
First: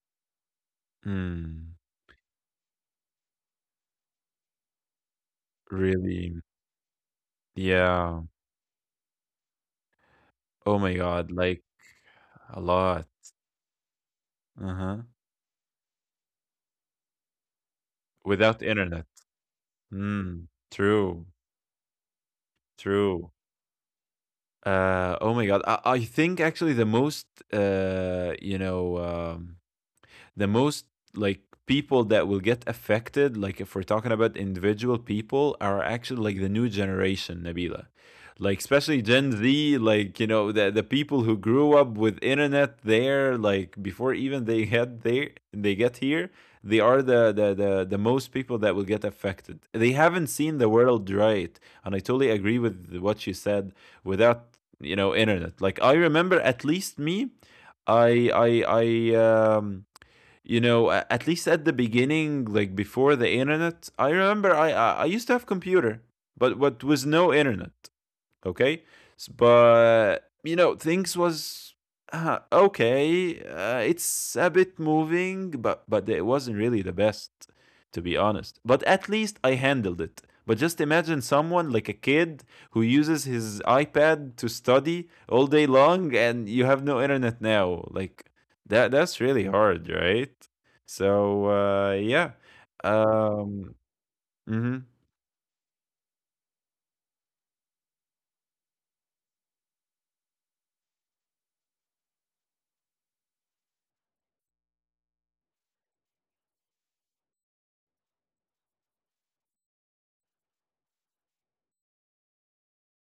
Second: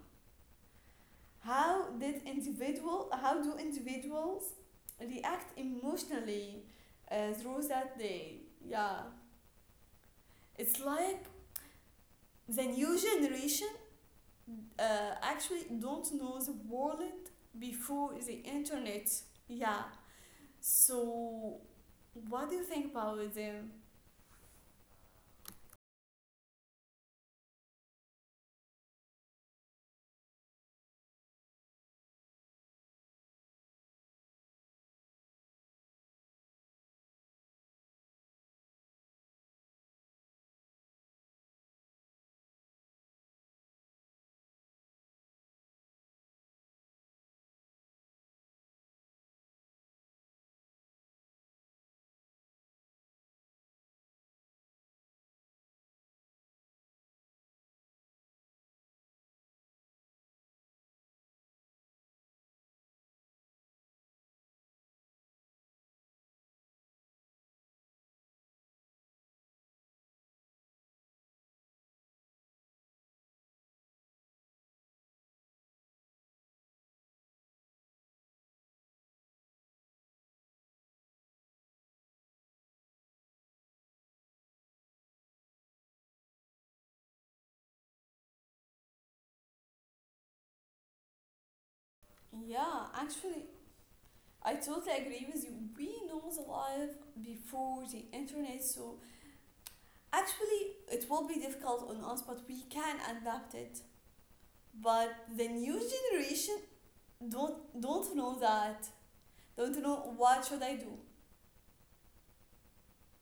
B: mm,
A: How do individuals react
B: really,
A: emotionally through that
B: yeah,
A: day? Yeah, it's
B: oh my
A: like
B: God, like a
A: the new
B: lot,
A: generation
B: uh-huh,
A: actually don't know the world before the
B: without internet,
A: internet. Yeah.
B: mm, true,
A: So what do you think
B: true.
A: about them?
B: Oh my God, I think actually the most, uh, you know, um, the most like people that will get affected, like if we're talking about individual people, are actually like the new generation, Nabila. Like especially Gen Z, like you know the people who grew up with internet there, like before even they had there they get here, they are the the most people that will get affected. They haven't seen the world, right? And I totally agree with what you said, without you know internet. Like I remember at least me, I I I you know at least at the beginning, like before the internet, I remember I used to have a computer but what was no internet. Okay, but you know things was okay, it's a bit moving but it wasn't really the best, to be honest, but at least I handled it. But just imagine someone like a kid who uses his iPad to study all day long and you have no internet now. Like that that's really hard, right? So uh, yeah,
A: Yeah, actually,
B: um,
A: I
B: mhm.
A: totally agree with you. We know the life before the internet, so actually it will be difficult on us, but we can adapt it. But the new generation don't know that, don't know what should I do.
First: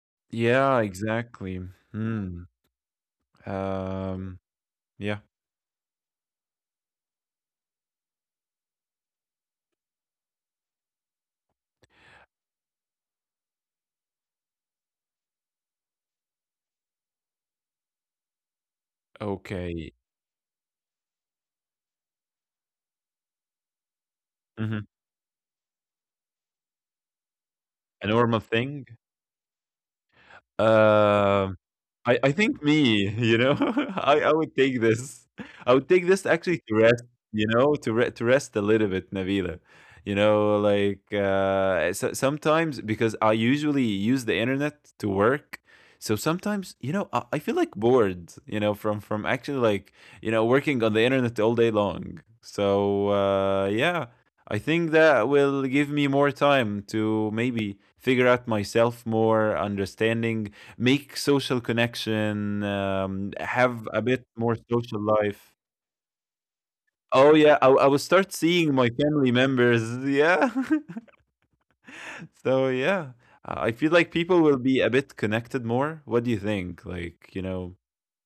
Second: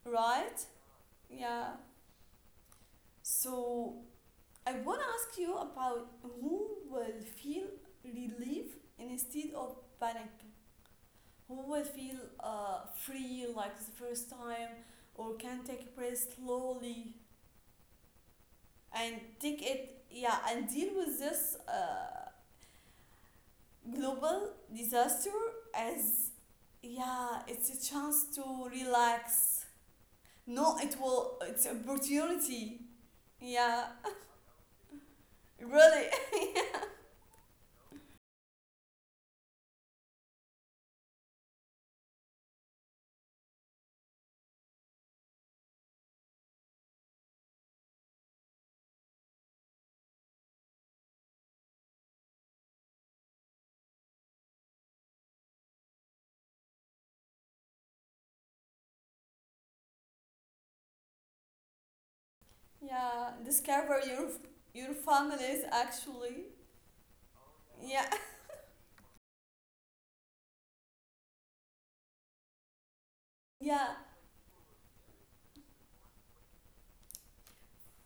A: Right?
B: Yeah, exactly.
A: Yeah.
B: Hmm.
A: So
B: Um,
A: I want to
B: yeah.
A: ask you about, who will feel relief instead of panic? Who will feel free like the first time, or can take a breath slowly and take
B: Okay.
A: it, yeah, and deal with this global
B: Mhm.
A: disaster as... yeah, it's a
B: A
A: chance
B: normal
A: to
B: thing?
A: relax. No,
B: Um,
A: it's
B: I think
A: opportunity.
B: me, you know,
A: Yeah.
B: I would take this. I would take this
A: Really?
B: actually to rest, you know, to re to rest a little bit, Navila. You know, like so, sometimes because I usually use the internet to work, so sometimes you know I feel like bored, you know, from actually like you know working on the internet all day long. So yeah, I think that will give me more time to maybe figure out myself more, understanding, make social connection,
A: Yeah,
B: have a
A: discover
B: bit
A: your
B: more social
A: your
B: life.
A: families actually.
B: Oh yeah, I will
A: Yeah.
B: start seeing my family members. Yeah, so yeah, I feel like
A: Yeah.
B: people will be a bit connected more. What do you think? Like you know,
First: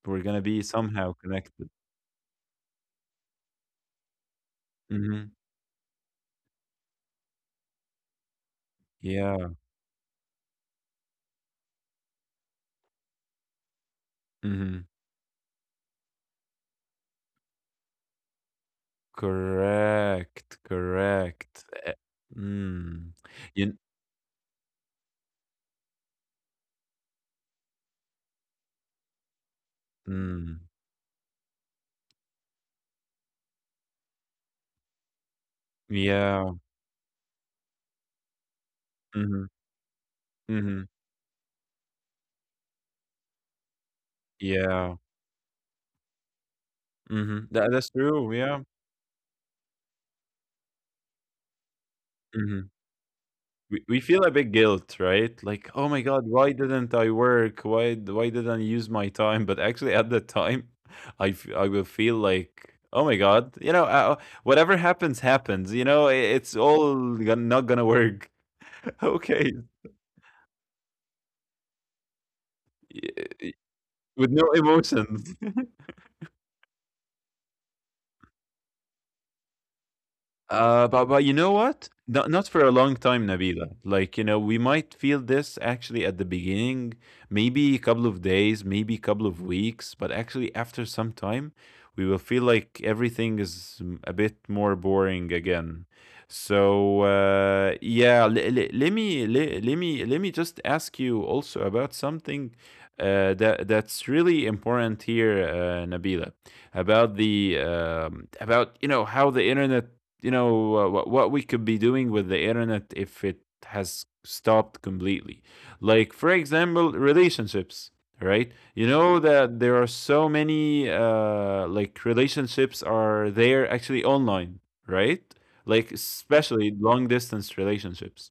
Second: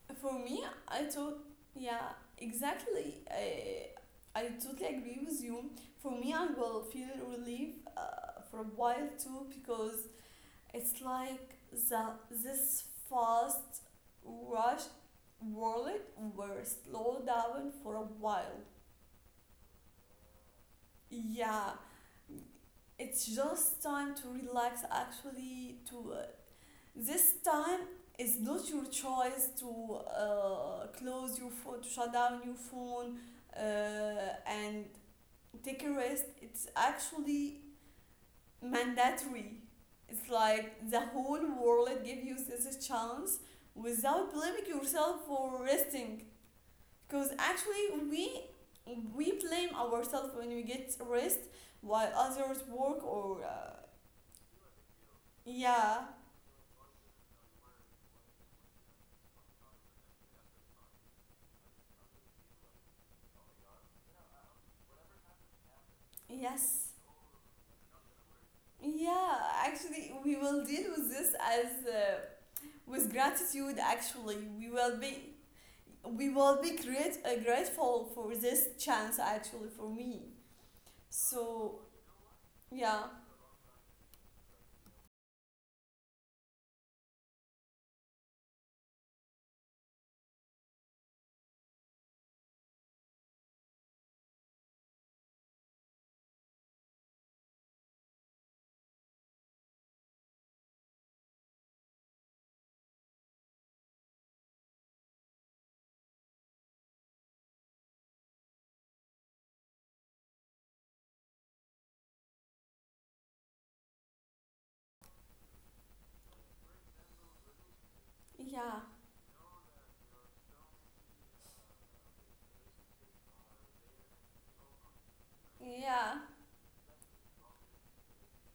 B: we're
A: for
B: gonna be
A: me I
B: somehow
A: thought
B: connected.
A: Yeah, exactly, I totally agree
B: Hmm.
A: with you. For me, I will feel relief for a while too,
B: Yeah.
A: because it's like the this fast rush
B: Hmm.
A: world were slow down for a while.
B: Correct.
A: Yeah,
B: Correct. Eh,
A: it's
B: mm.
A: just
B: You.
A: time to relax. Actually, to this time is not your choice to
B: Mm.
A: close your phone, to shut down your phone, and take a rest. It's
B: Yeah.
A: actually mandatory.
B: Hmm.
A: It's like the
B: Hmm.
A: whole world gives you this chance without blaming
B: Yeah.
A: yourself for resting. Because
B: Hmm. That,
A: actually,
B: that's
A: we
B: true. Yeah.
A: we blame ourselves when we get rest while others
B: Hmm.
A: work, or
B: We feel a big guilt, right? Like,
A: yeah,
B: oh my god, why didn't I work? Why didn't I use my time? But actually, at the time, I will feel like, oh my god, you know, whatever happens, happens. You know, it's
A: yes,
B: all not gonna work.
A: yeah,
B: Okay,
A: actually we will deal with this as with
B: y- y-
A: gratitude. Actually,
B: with no emotions.
A: we will be grateful for this chance, actually, for me.
B: But you
A: So,
B: know what? Not not for a
A: yeah.
B: long time, Nabila. Like you know, we might feel this actually at the beginning, maybe a couple of days, maybe a couple of weeks, but actually after some time, we will feel like everything is a bit more boring again. Yeah, le- le- let me just ask you also about something that's really important here, Nabila, about the about you know how the internet you know what we could be doing with the internet if it has stopped completely, like for example relationships, right?
A: Yeah,
B: You know that there are so many like relationships are there actually online, right? Like
A: yeah.
B: especially long distance relationships.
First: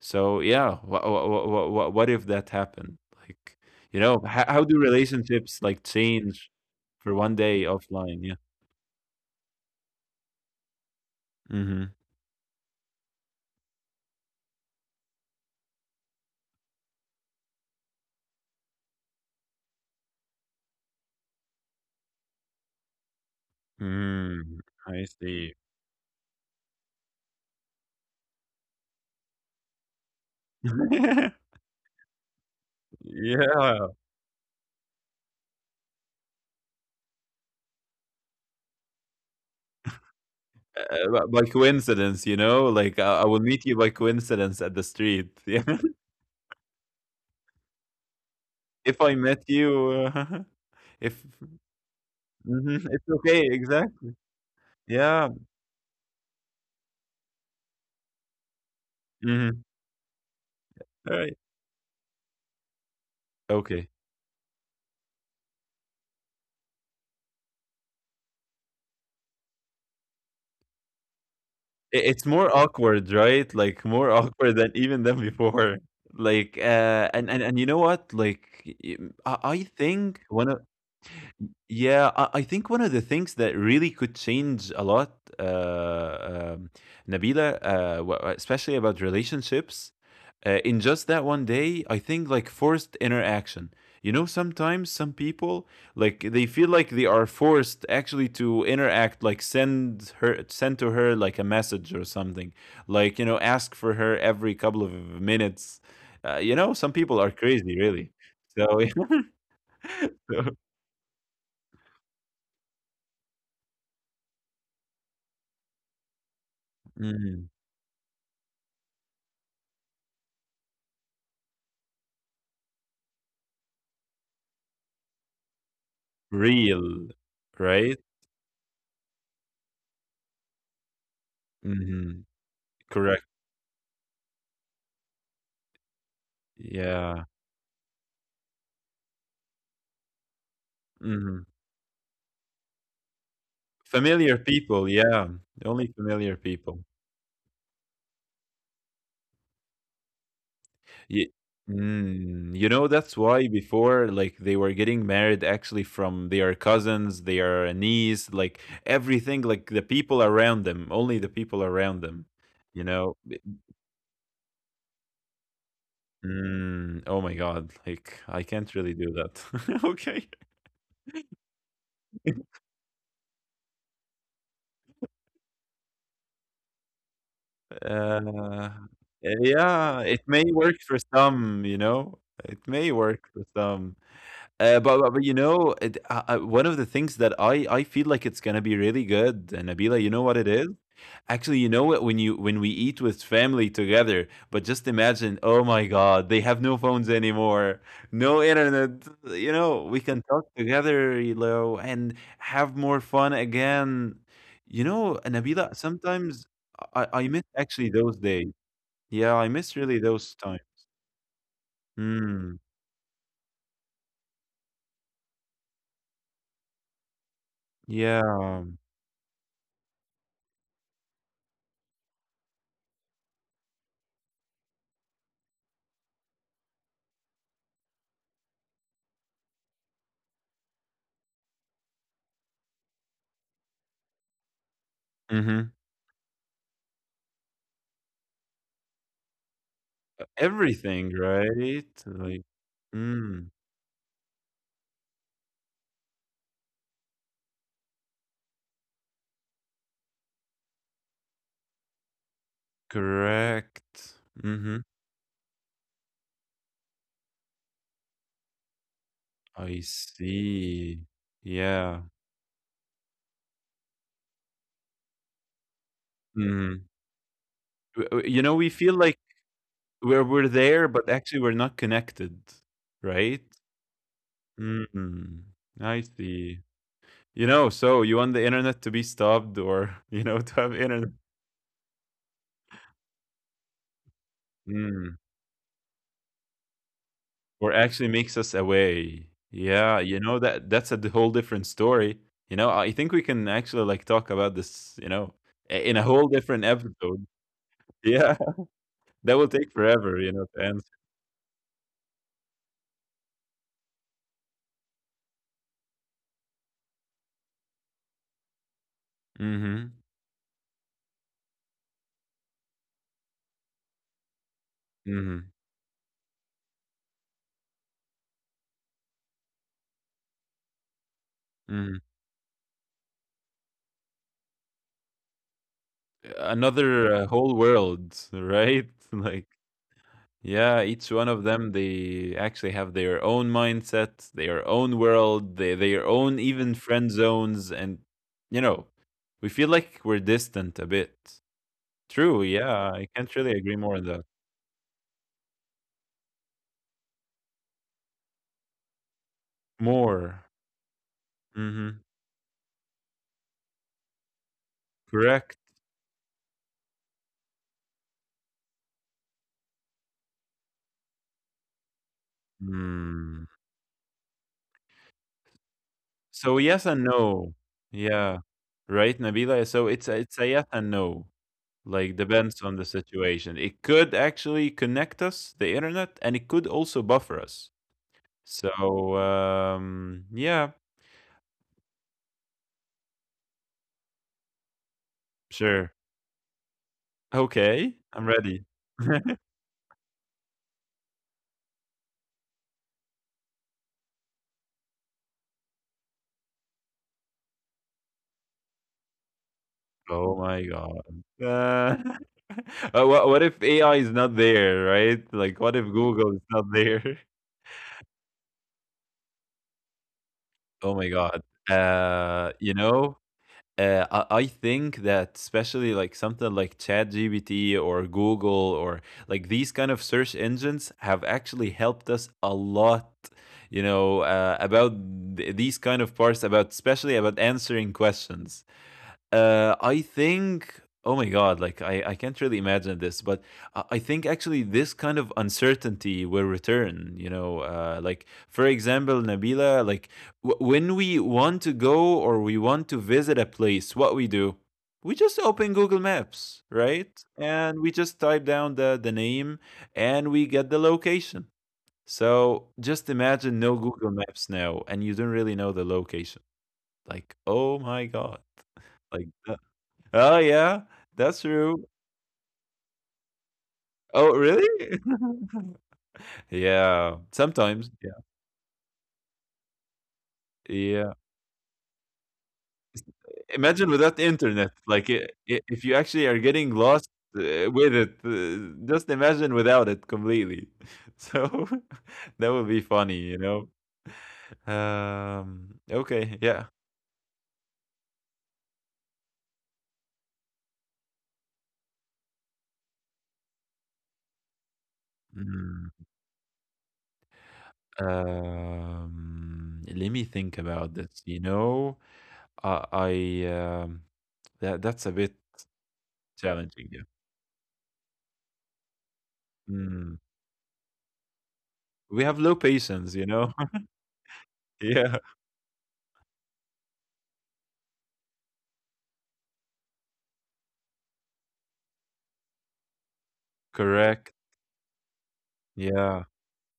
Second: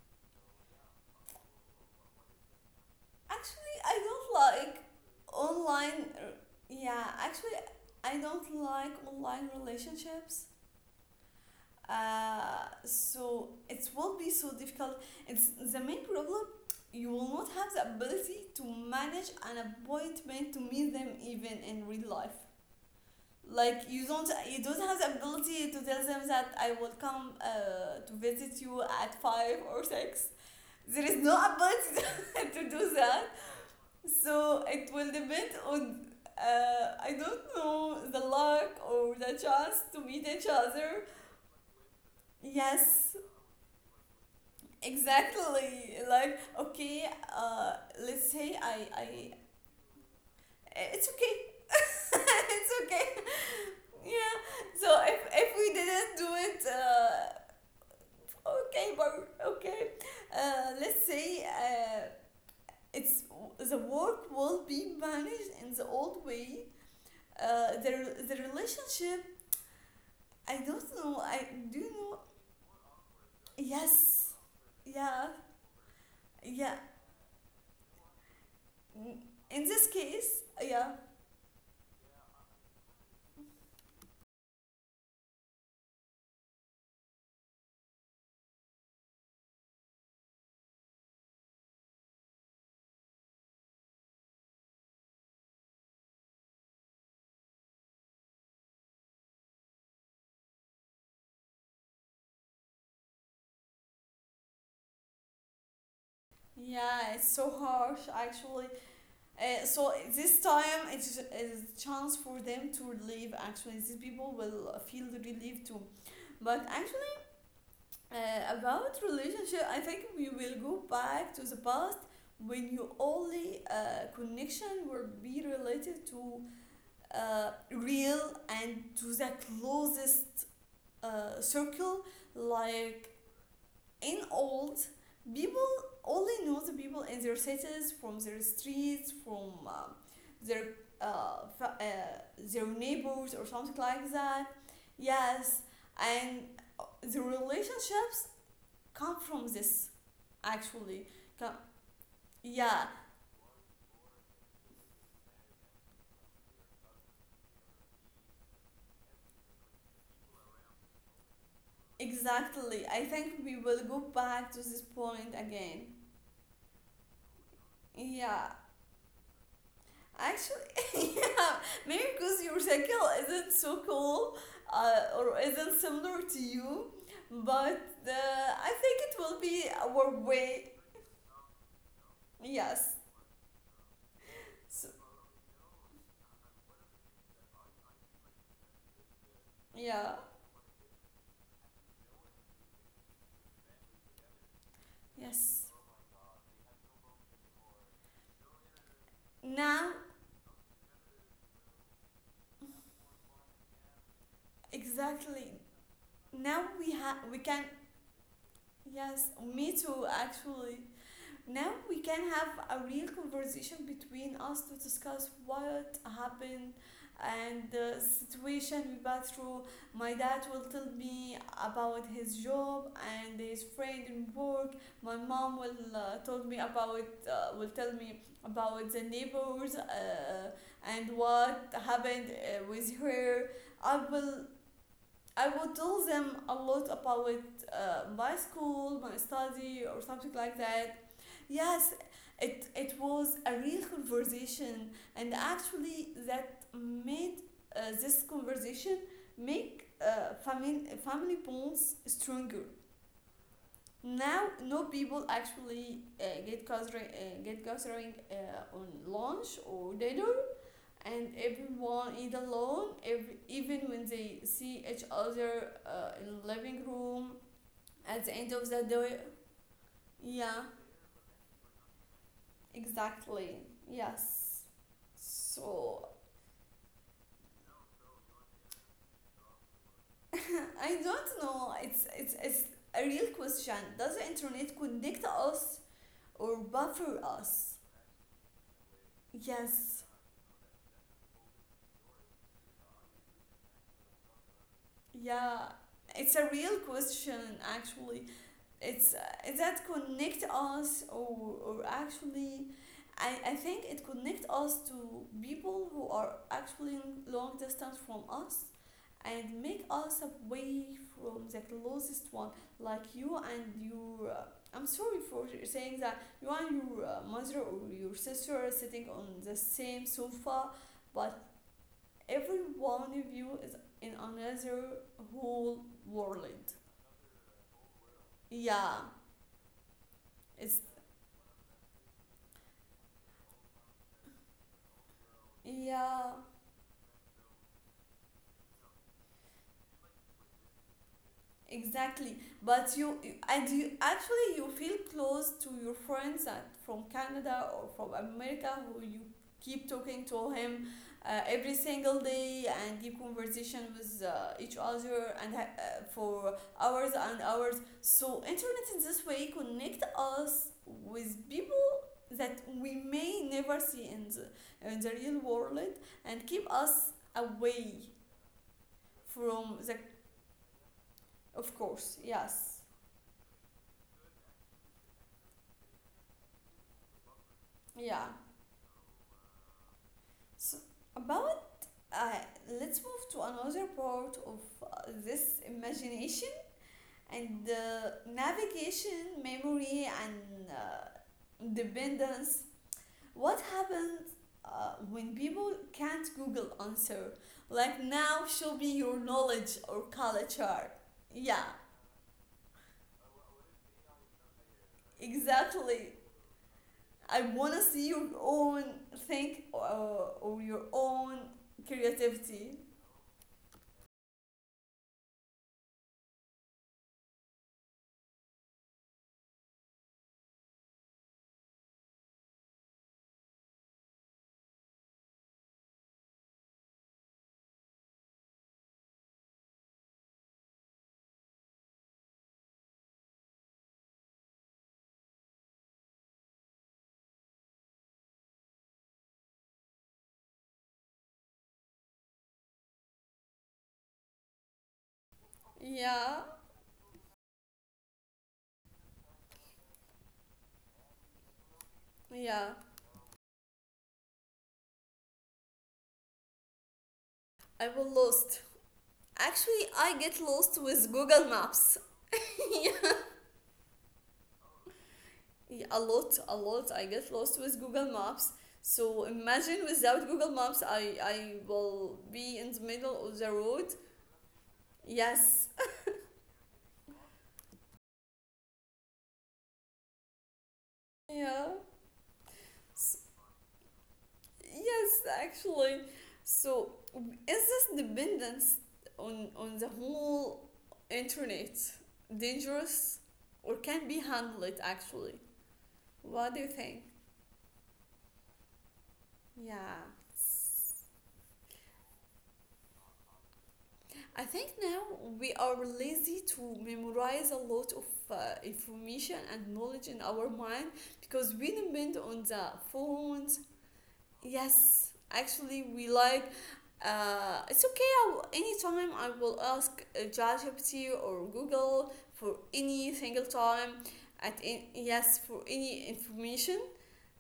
B: So yeah, what if that happened, like
A: Actually, I
B: you know,
A: don't
B: how do
A: like
B: relationships like
A: online.
B: change
A: Yeah,
B: for one
A: actually,
B: day
A: I
B: offline? Yeah.
A: don't like online relationships.
B: Mm-hmm.
A: So it will be so difficult. It's the main problem. You will not have the ability to manage an appointment to meet them even in real life. Like, you don't,
B: Mm,
A: you don't have
B: I
A: the
B: see.
A: ability to tell them that I will come to visit you at five or six. There is no ability to do that.
B: Yeah,
A: So it will depend on, I don't know, the luck or the chance to meet each other.
B: b by coincidence, you know, like,
A: Yes,
B: I will meet you by coincidence at the street. Yeah,
A: exactly. Like, okay, uh, let's say
B: if
A: I
B: I met you, uh,
A: it's
B: if
A: okay. It's
B: mhm, it's
A: okay.
B: okay, exactly.
A: Yeah. So if
B: Yeah,
A: if we didn't do it, okay, but
B: mhm,
A: okay. Let's
B: right,
A: say, it's the
B: okay.
A: work will be managed in the old way. uh, the, the relationship, I don't know. I Do you
B: I
A: know?
B: it's more awkward, right? Like, more
A: Yes.
B: awkward than even than
A: Yeah.
B: before. Like,
A: Yeah.
B: and you know what? Like, y
A: Mm,
B: I
A: in this
B: think
A: case.
B: one of
A: Yeah.
B: Yeah, I think one of the things that really could change a lot, uh, um, Nabila, especially about relationships, in just that one day, I think like forced interaction. You know, sometimes some people like they feel like they are forced actually to interact, like send her, send to her like a message or something, like you know, ask for her every couple of minutes. You know, some
A: Yeah.
B: people
A: It's
B: are
A: so
B: crazy,
A: harsh,
B: really. So,
A: actually. So this
B: so-
A: time it's is a chance for them to relieve. Actually, these people will feel relieved too. But actually,
B: Mm.
A: about relationship, I think we will go back to the past when you only connection will be related to
B: Real, right?
A: real and to the closest circle,
B: Mhm.
A: like
B: Correct.
A: in old, people only know the people in
B: Yeah.
A: their cities, from their streets, from their
B: Mhm.
A: their neighbors or something like
B: Familiar
A: that.
B: people, yeah.
A: Yes.
B: Only familiar
A: And
B: people.
A: the relationships come from this, actually,
B: Ye
A: come,
B: Mm, you
A: yeah,
B: know, that's why before, like, they were getting married actually from their cousins, their niece, like, everything, like, the people around them, only the people around them,
A: exactly.
B: you
A: I
B: know?
A: think
B: B
A: we will go back to this point again.
B: Mm, oh my god, like, I
A: Yeah.
B: can't really do that. Okay.
A: Actually, yeah, maybe because your cycle isn't so cool, or isn't similar to you, but
B: Uh,
A: I think it will be
B: yeah,
A: our
B: it may
A: way.
B: work for some, you know? It may
A: Yes.
B: work for some. Uh,
A: So,
B: but, but but you know, one of the things that I feel like it's gonna be really good, and Nabila, you
A: yeah.
B: know what it is? Actually, you know what? When we eat with family together, but just imagine, oh
A: Yes.
B: my God, they have no phones anymore, no internet. You know,
A: Now,
B: we can talk together, you know, and have more fun again. You know, and
A: exactly.
B: Nabila, sometimes
A: Now
B: I I miss
A: we can.
B: actually those days. Yeah, I
A: Yes,
B: miss really
A: me too.
B: those times.
A: Actually, now we can
B: Mm,
A: have a real conversation between us to discuss what happened and the
B: yeah.
A: situation we passed through. My dad will tell me about his job and his friend in work. My mom will tell me about the neighbors and what happened with her. I will I
B: Hmm.
A: would tell them a lot about my school, my study, or something like that.
B: Everything, right?
A: Yes,
B: Like
A: it was
B: mm,
A: a real conversation, and actually, that made this conversation make family bonds stronger.
B: correct.
A: Now,
B: Mhm.
A: no people actually get gathering on lunch
B: I
A: or dinner,
B: see.
A: and
B: Yeah.
A: everyone is alone. Even when they see each other in the living
B: Mhm.
A: room
B: W
A: at the
B: you
A: end
B: know,
A: of
B: we
A: the
B: feel
A: day.
B: like we're
A: Yeah,
B: there, but actually we're not connected, right?
A: exactly. Yes.
B: Mm. I
A: So.
B: see. You know, so you want the internet to be stopped or, you know, to have
A: I
B: internet.
A: don't know, it's a real question. Does the internet
B: Mm.
A: connect us or buffer
B: Or
A: us?
B: actually makes us away. Yeah,
A: Yes.
B: you know that that's a d- whole different story. You know, I think we can actually like talk about this, you know,
A: Yeah,
B: I- in a whole
A: it's a
B: different
A: real
B: episode.
A: question, actually.
B: Yeah,
A: It's
B: that will take
A: that
B: forever, you
A: connect
B: know, to answer.
A: us, or actually... I think it connect us to people who are actually long distance from us, and make
B: Mm-hmm.
A: us away from the closest one, like you and your I'm sorry
B: Mm-hmm.
A: for saying that, you and your mother or your sister are sitting on the same sofa, but
B: Mm.
A: every one of you is in another whole world.
B: Another whole world, right?
A: Yeah,
B: Like,
A: it's...
B: yeah, each one of them, they actually have their own mindset, their own world, they, their
A: Yeah,
B: own even friend zones, and you know, we feel like we're distant a bit.
A: exactly.
B: True,
A: But
B: yeah, I can't really
A: and
B: agree
A: you
B: more on that.
A: actually you feel close to your friends that from Canada or from America, who you keep talking to
B: More.
A: him every
B: Mhm.
A: single day and keep conversation with each other and
B: Correct.
A: for hours and hours. So internet in this way connect us with people that we
B: Mm.
A: may never see in the real world, and
B: So
A: keep
B: yes and
A: us
B: no.
A: away
B: Yeah. Right, Nabila?
A: from
B: So
A: the...
B: it's a yes and no.
A: Of
B: Like,
A: course,
B: depends on
A: yes.
B: the situation. It could actually connect us, the internet, and it could also buffer us.
A: Yeah.
B: So, yeah,
A: So, about uh, let's move to another part of this
B: sure.
A: imagination and
B: Okay, I'm ready.
A: navigation, memory, and dependence. What happens when people can't Google answer? Like, now show me your knowledge or
B: Oh my
A: culture.
B: God.
A: Yeah,
B: Uh, what if AI is not there, right? Like, what if
A: exactly.
B: Google is not there?
A: I want to see your own thing, or your
B: Oh my
A: own
B: god. You
A: creativity.
B: know, I think that especially like something like ChatGPT or Google or like these kind of search engines have actually helped us a lot. You know, about these kind of parts, about especially about answering questions. I think. Oh my God! Like I can't really imagine this, but I think actually this kind of uncertainty will return. You know, like for example, Nabila, like when we want to go or we want to visit a place, what we do? We just open Google
A: Yeah,
B: Maps, right? And we just type down the name, and we get the location. So
A: yeah.
B: just imagine no Google Maps now, and you don't really know the location. Like, oh
A: I
B: my
A: will
B: God!
A: lost.
B: Like
A: Actually, I
B: oh
A: get
B: yeah,
A: lost with
B: that's
A: Google
B: true.
A: Maps.
B: Oh really?
A: Yeah, a lot, a lot. I
B: Yeah,
A: get lost with
B: sometimes. Yeah.
A: Google Maps. So imagine without Google Maps,
B: Yeah.
A: I will be in the middle of the
B: Imagine
A: road.
B: without internet, like I if
A: Yes.
B: you actually are getting lost, with it, just imagine without it completely. So
A: Yeah.
B: that would be funny, you know?
A: Yes, actually.
B: Okay, yeah.
A: So, is this dependence on the whole internet dangerous, or can be handled actually?
B: Mm,
A: What do you think? Yeah.
B: let me think about this, you know? I I, um,
A: I think
B: that
A: now
B: that's a bit
A: we are lazy to
B: challenging, yeah.
A: memorize a lot of information and knowledge in our
B: Mm.
A: mind because we depend on the
B: We have low
A: phones.
B: patience, you know?
A: Yes, actually,
B: Yeah,
A: we like. It's okay. I will, anytime I will ask ChatGPT or Google for any single time
B: correct.
A: yes, for any information.
B: Yeah.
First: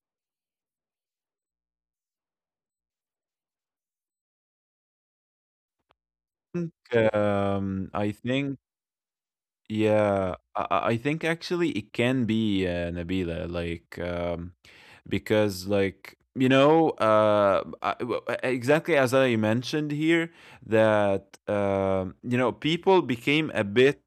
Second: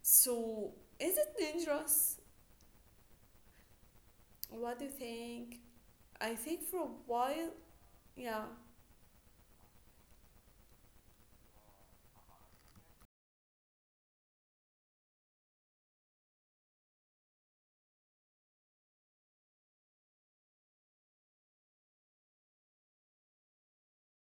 A: So is it dangerous? What do you think? I think for a
B: Think,
A: while,
B: I
A: yeah,
B: think, yeah, I think actually it can be Nabila. Like, because like you know exactly as I mentioned here that you know people became a bit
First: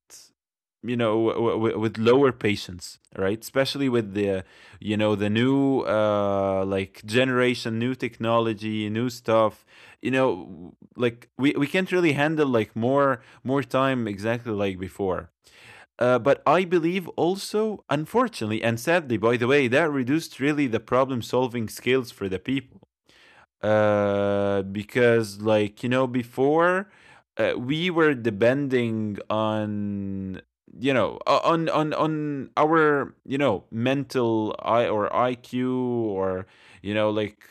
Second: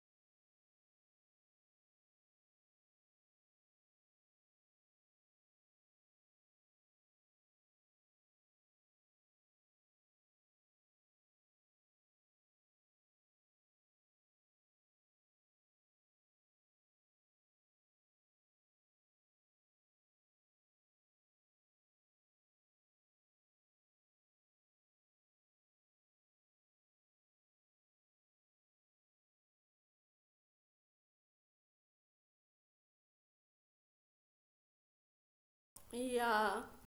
B: you know with lower patience, right? Especially with the you know the new like generation, new technology, new stuff. You know, like we can't really handle like more time exactly like before. But I believe also, unfortunately and sadly, by the way, that reduced really the problem solving skills for the people. Because like you know before, we were depending on you know on our you know mental I or iq or you know
A: yeah.
B: like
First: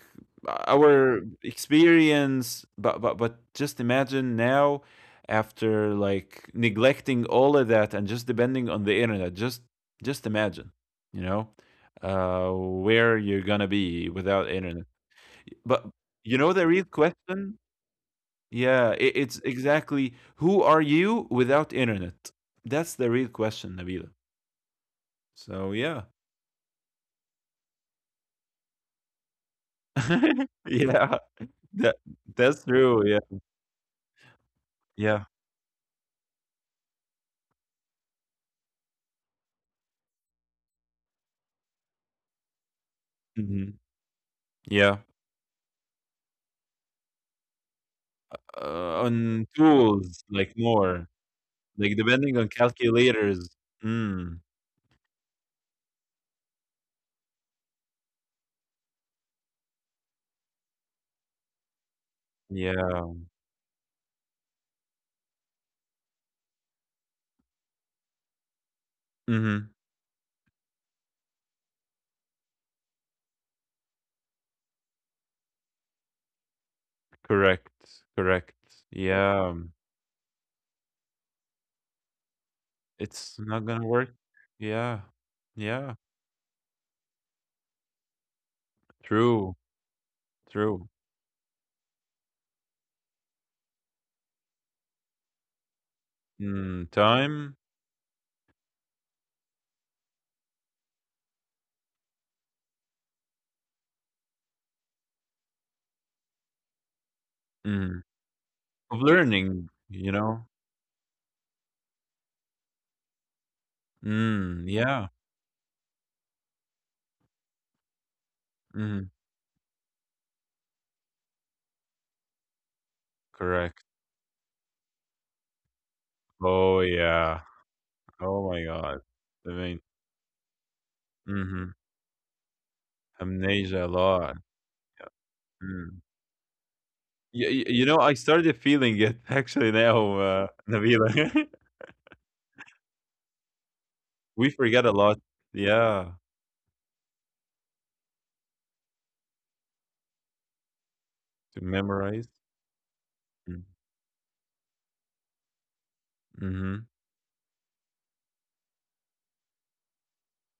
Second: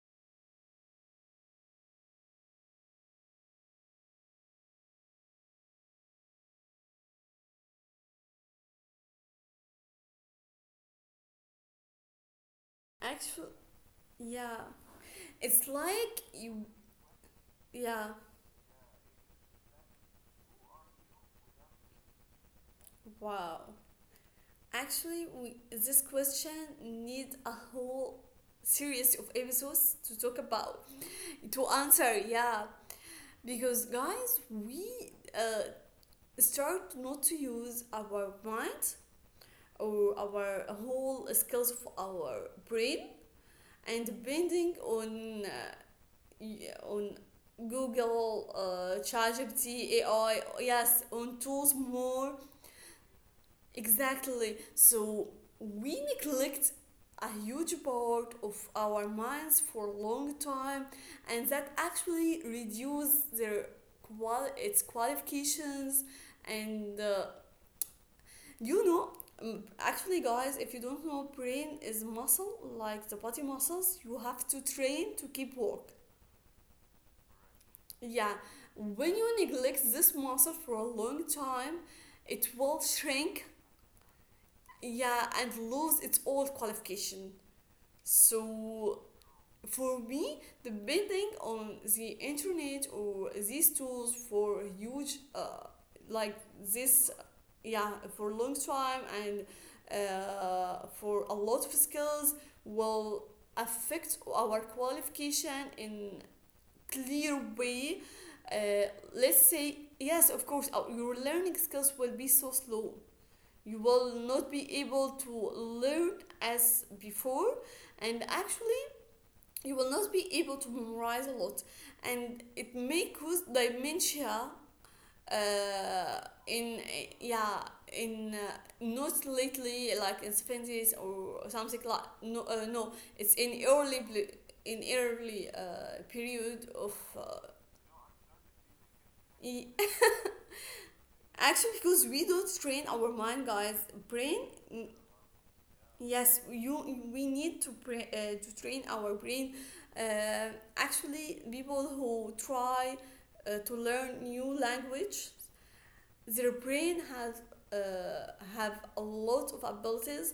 B: our experience, but just imagine now after like neglecting all of that and just depending on the internet, just imagine, you know, where you're
A: Actually,
B: gonna be without
A: yeah.
B: internet.
A: It's
B: But
A: like
B: you know the
A: you,
B: real question?
A: yeah.
B: Yeah, it, it's exactly who are you without internet? That's the real
A: Wow.
B: question, Nabila.
A: Actually,
B: So yeah,
A: this question needs a whole series of episodes to talk about,
B: yeah,
A: to
B: that
A: answer,
B: that's
A: yeah.
B: true. Yeah,
A: Because, guys, we
B: yeah,
A: uh, start not to use our mind or our whole skills of our brain,
B: hmm
A: and depending
B: yeah.
A: on on Google,
B: On tools
A: ChatGPT,
B: like
A: AI,
B: more,
A: yes, on
B: like
A: tools
B: depending on
A: more.
B: calculators. Mm,
A: Exactly. So we neglect a huge part of our minds for a long time, and that actually
B: yeah.
A: reduce their qual its qualifications. And you know,
B: Hmm.
A: actually, guys, if you don't know, brain is muscle, like the body muscles. You have to train to keep work.
B: Correct. Correct.
A: Yeah, when
B: Yeah,
A: you neglect this muscle for a long time, it will
B: it's not
A: shrink.
B: gonna work. Yeah.
A: Yeah, and
B: Yeah.
A: lose its old qualification. So
B: True.
A: for me,
B: True.
A: depending on the internet or these tools for huge, like
B: Mm,
A: this,
B: time.
A: yeah, for long time and for a lot of skills will affect our qualification in clear
B: Mm.
A: way.
B: Of
A: Uh, let's
B: learning,
A: say
B: you know?
A: yes, of course, your learning skills will be so slow. You will
B: Mm,
A: not be
B: yeah.
A: able to learn as before, and actually
B: Mhm.
A: you will not be able to memorize a lot, and it may cause
B: Correct.
A: dementia uh,
B: Oh,
A: in
B: yeah.
A: yeah
B: Oh
A: in
B: my god.
A: not
B: I mean
A: lately like in 70s or
B: mhm.
A: something, like no no, it's in
B: Amnesia a lot.
A: in early
B: Mm.
A: period of
B: Y you know, I started feeling it actually now, Nabila.
A: actually because we don't train our mind, guys,
B: We
A: brain.
B: forget a lot. Yeah.
A: Yes, you we need to to train our brain. Uh, actually,
B: To
A: people
B: memorize.
A: who try
B: Mm.
A: to learn new language, their
B: Mhm.
A: brain has have a lot of abilities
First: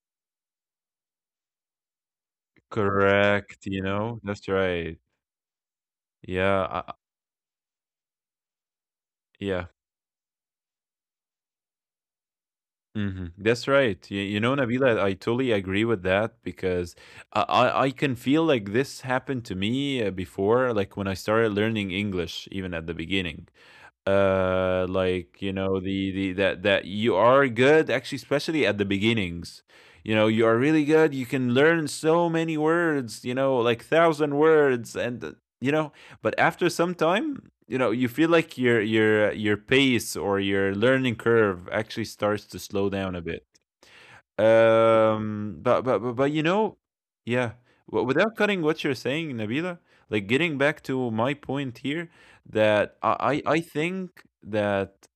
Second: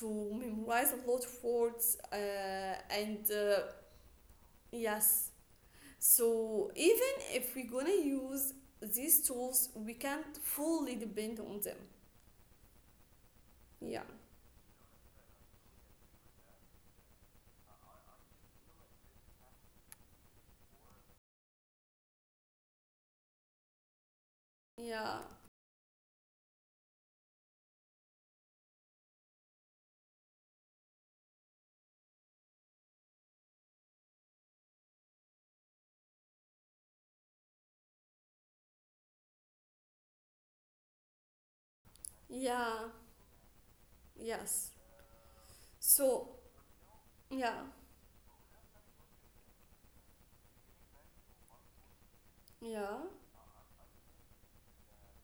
A: to memorize a lot of words, and
B: Correct, you know? That's right.
A: yes.
B: Yeah,
A: So even if we're gonna use these
B: yeah.
A: tools, we can't fully depend on them.
B: Mhm. That's right.
A: Yeah,
B: You know, Nabila, I totally agree with that because I can feel like this happened to me before, like when I started learning English, even at the beginning
A: yeah,
B: like you know the that that you are good actually especially at the beginnings, you know you are really good, you can learn so many words, you know, like thousand words and you know, but after some time you know you feel like your pace or your learning curve actually starts to
A: yeah,
B: slow down a bit.
A: yes.
B: But
A: So
B: you know,
A: yeah.
B: yeah. Without cutting what you're saying, Nabila, like getting back to my point here,
A: Yeah,
B: that I think that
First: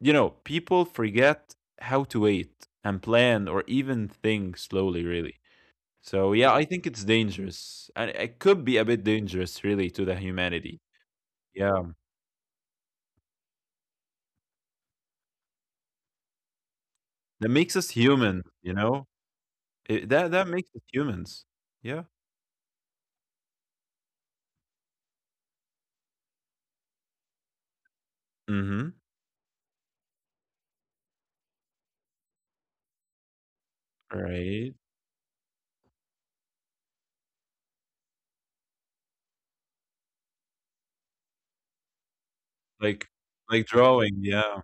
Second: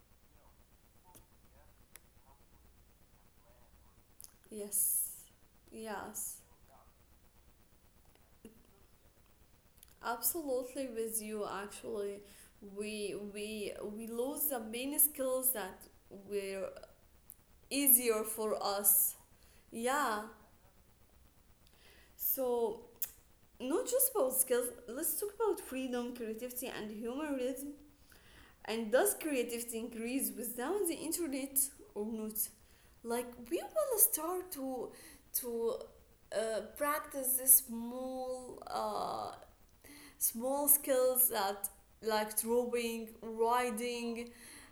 B: you know people forget how to wait and plan or even think slowly,
A: yes,
B: really. So
A: yes,
B: yeah, I think it's dangerous, and it could be a bit dangerous, really, to the humanity.
A: absolutely with you.
B: Yeah,
A: Actually, we lose the main skills that were
B: that makes us
A: easier for
B: human. You
A: us.
B: know,
A: Yeah,
B: it, that that makes us humans. Yeah.
A: so not just about skills. Let's talk about freedom, creativity, and human rhythm. And
B: Mm-hmm.
A: does creativity increase without the internet or not? Like we will start
B: Right.
A: to to practice this small small skills, that like drawing,
B: Like like drawing,
A: riding,
B: yeah.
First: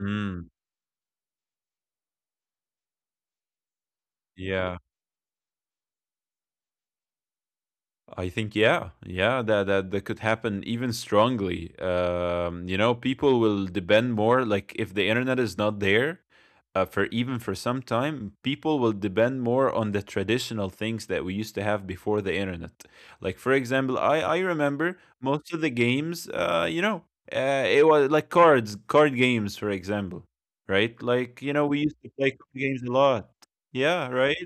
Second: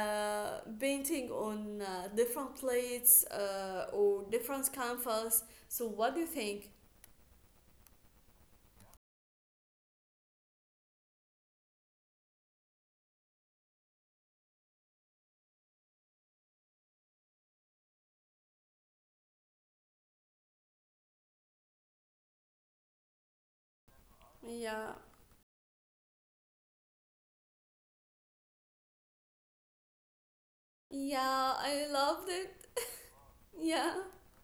B: Mm,
A: painting on different plates or different
B: yeah.
A: canvas. So what do you think?
B: I think yeah, yeah, that that that could happen even strongly. You know, people will depend more, like if the internet is not there, for even for some time, people will depend more on the traditional things that we used to have before the internet. Like for example, I
A: Yeah,
B: remember most of the games, you know, it was like cards, card games, for example, right? Like you
A: yeah,
B: know, we
A: I
B: used to play
A: loved
B: card
A: it.
B: games a lot.
A: Yeah.
B: Yeah, right.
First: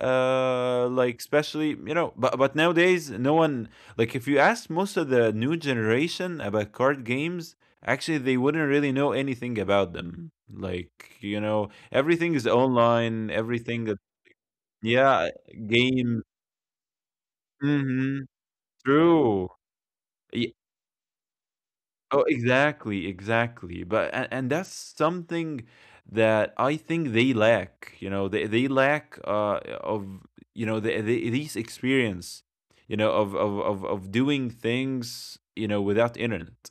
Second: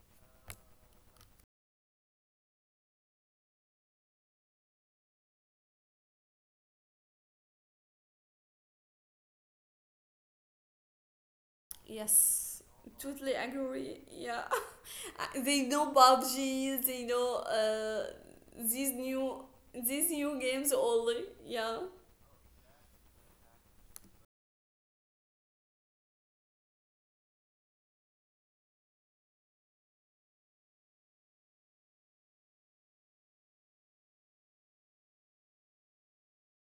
B: Like especially you know, but nowadays no one, like if you ask most of the new generation about card games, actually they wouldn't really know anything about them, like you know everything is
A: Yes,
B: online,
A: totally
B: everything that
A: agree. Yeah.
B: yeah
A: They know
B: game
A: PUBG, they know
B: hmm
A: these new
B: true.
A: these new games only. Yeah.
B: Oh, exactly, exactly. But and that's something that I think they lack. You know, they lack of you know the these experience. You know, of doing things. You know, without internet.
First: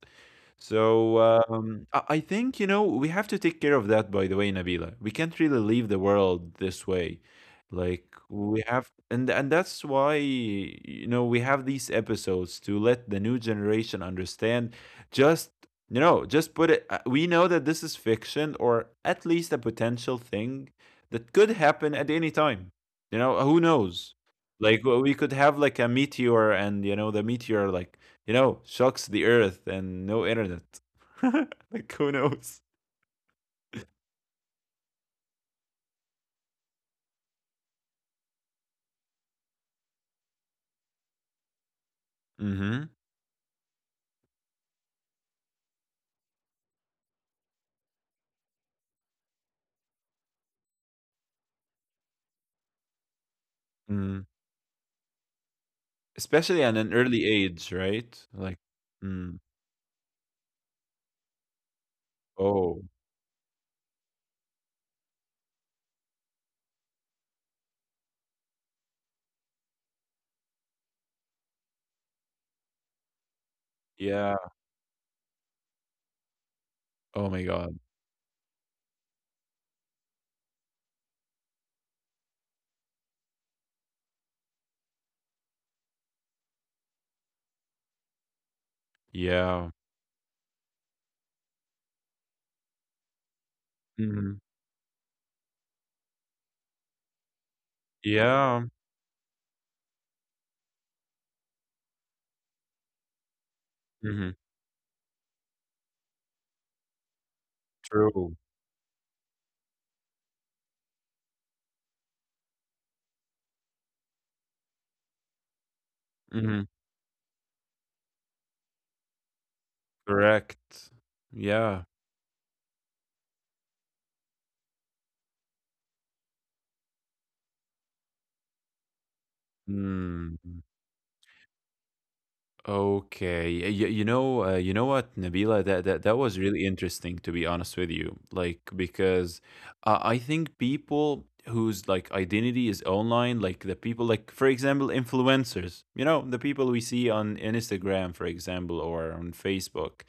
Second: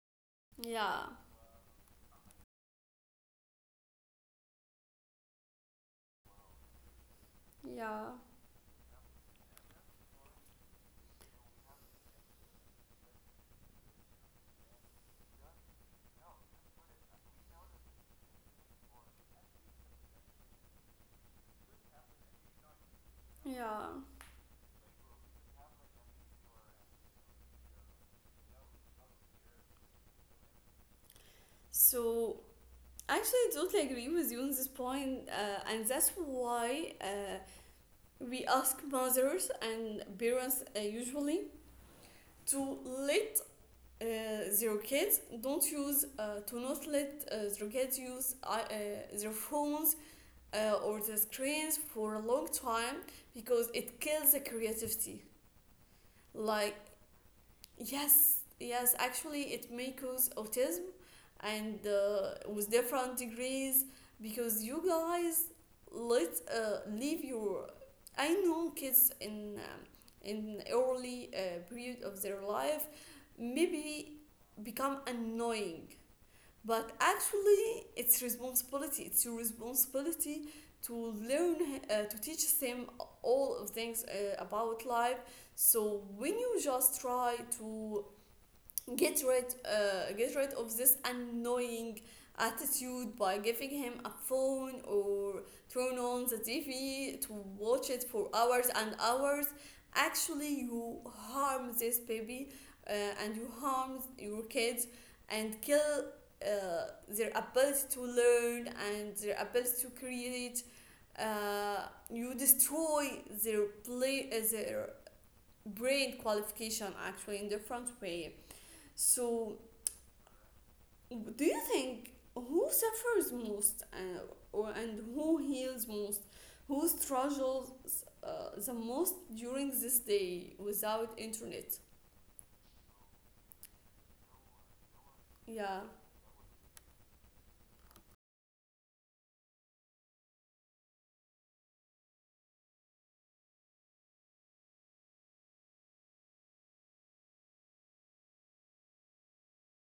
A: Yeah.
B: So I think you know we have to take care of that. By the way, Nabila, we can't really leave the world this way.
A: Yeah.
B: Like we have, and that's why we have these episodes to let the new generation understand just just put it we know that this is fiction or at least a potential thing that could happen at any time. Who
A: Yeah.
B: knows? Like we could have like a meteor, and the meteor like shocks the earth and no internet. Like who
A: So
B: knows?
A: actually, I totally agree with you on this point, and that's why we ask mothers and parents usually to
B: Mm-hmm.
A: let their kids don't use to not let their kids use their phones or the screens for a long time, because it
B: Mm.
A: kills the creativity.
B: Especially at
A: Like
B: an early age, right?
A: yes,
B: Like,
A: yes,
B: mm.
A: actually, it may cause autism, and with
B: Oh,
A: different degrees, because you guys let leave your. I know kids in early period of their life maybe
B: yeah.
A: become annoying, but
B: Oh my god.
A: actually, it's responsibility. It's your responsibility to learn to teach them all of things about life. So when you just try to
B: Yeah.
A: get rid of this annoying attitude by giving him a
B: Hmm.
A: phone, or turn on the TV to watch it for
B: Yeah.
A: hours and hours, actually you harm this baby, uh, and you harm
B: Hmm.
A: your kids, and kill their ability to
B: True.
A: learn and their ability to create, uh, you destroy their play their brain
B: Hmm.
A: qualification actually in different way. So,
B: Correct.
A: do you
B: Yeah.
A: think who suffers most, or, and who heals most? Who struggles the most during this
B: Hmm.
A: day without internet?
B: Okay. You know what, Nabila, that,
A: Yeah,
B: that that was really interesting to be honest with you. Like because I think people whose like identity is online, like the people like for example influencers, you know, the people we see on Instagram, for example, or on Facebook,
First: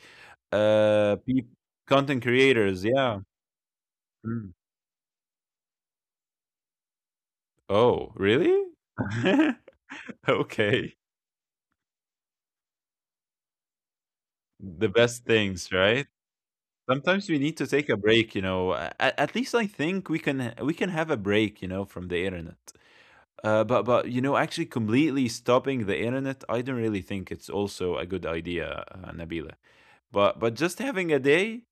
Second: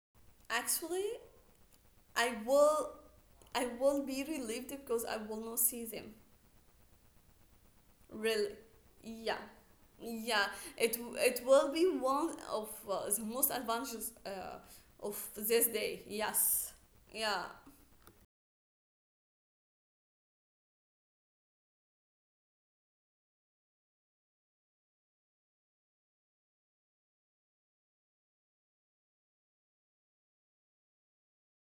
A: actually,
B: peop content
A: I
B: creators.
A: will
B: Yeah.
A: I will be
B: Mm.
A: relieved, because I will not see them.
B: Oh,
A: Really,
B: really?
A: yeah. Yeah,
B: Okay.
A: it will be one of the most advantages
B: The
A: of
B: best things,
A: this
B: right?
A: day. Yes.
B: Sometimes we
A: Yeah.
B: need to take a break. At least I think we can have a break from the internet. But actually completely stopping the internet, I don't really think it's also a good idea, Nabila. But just having a day,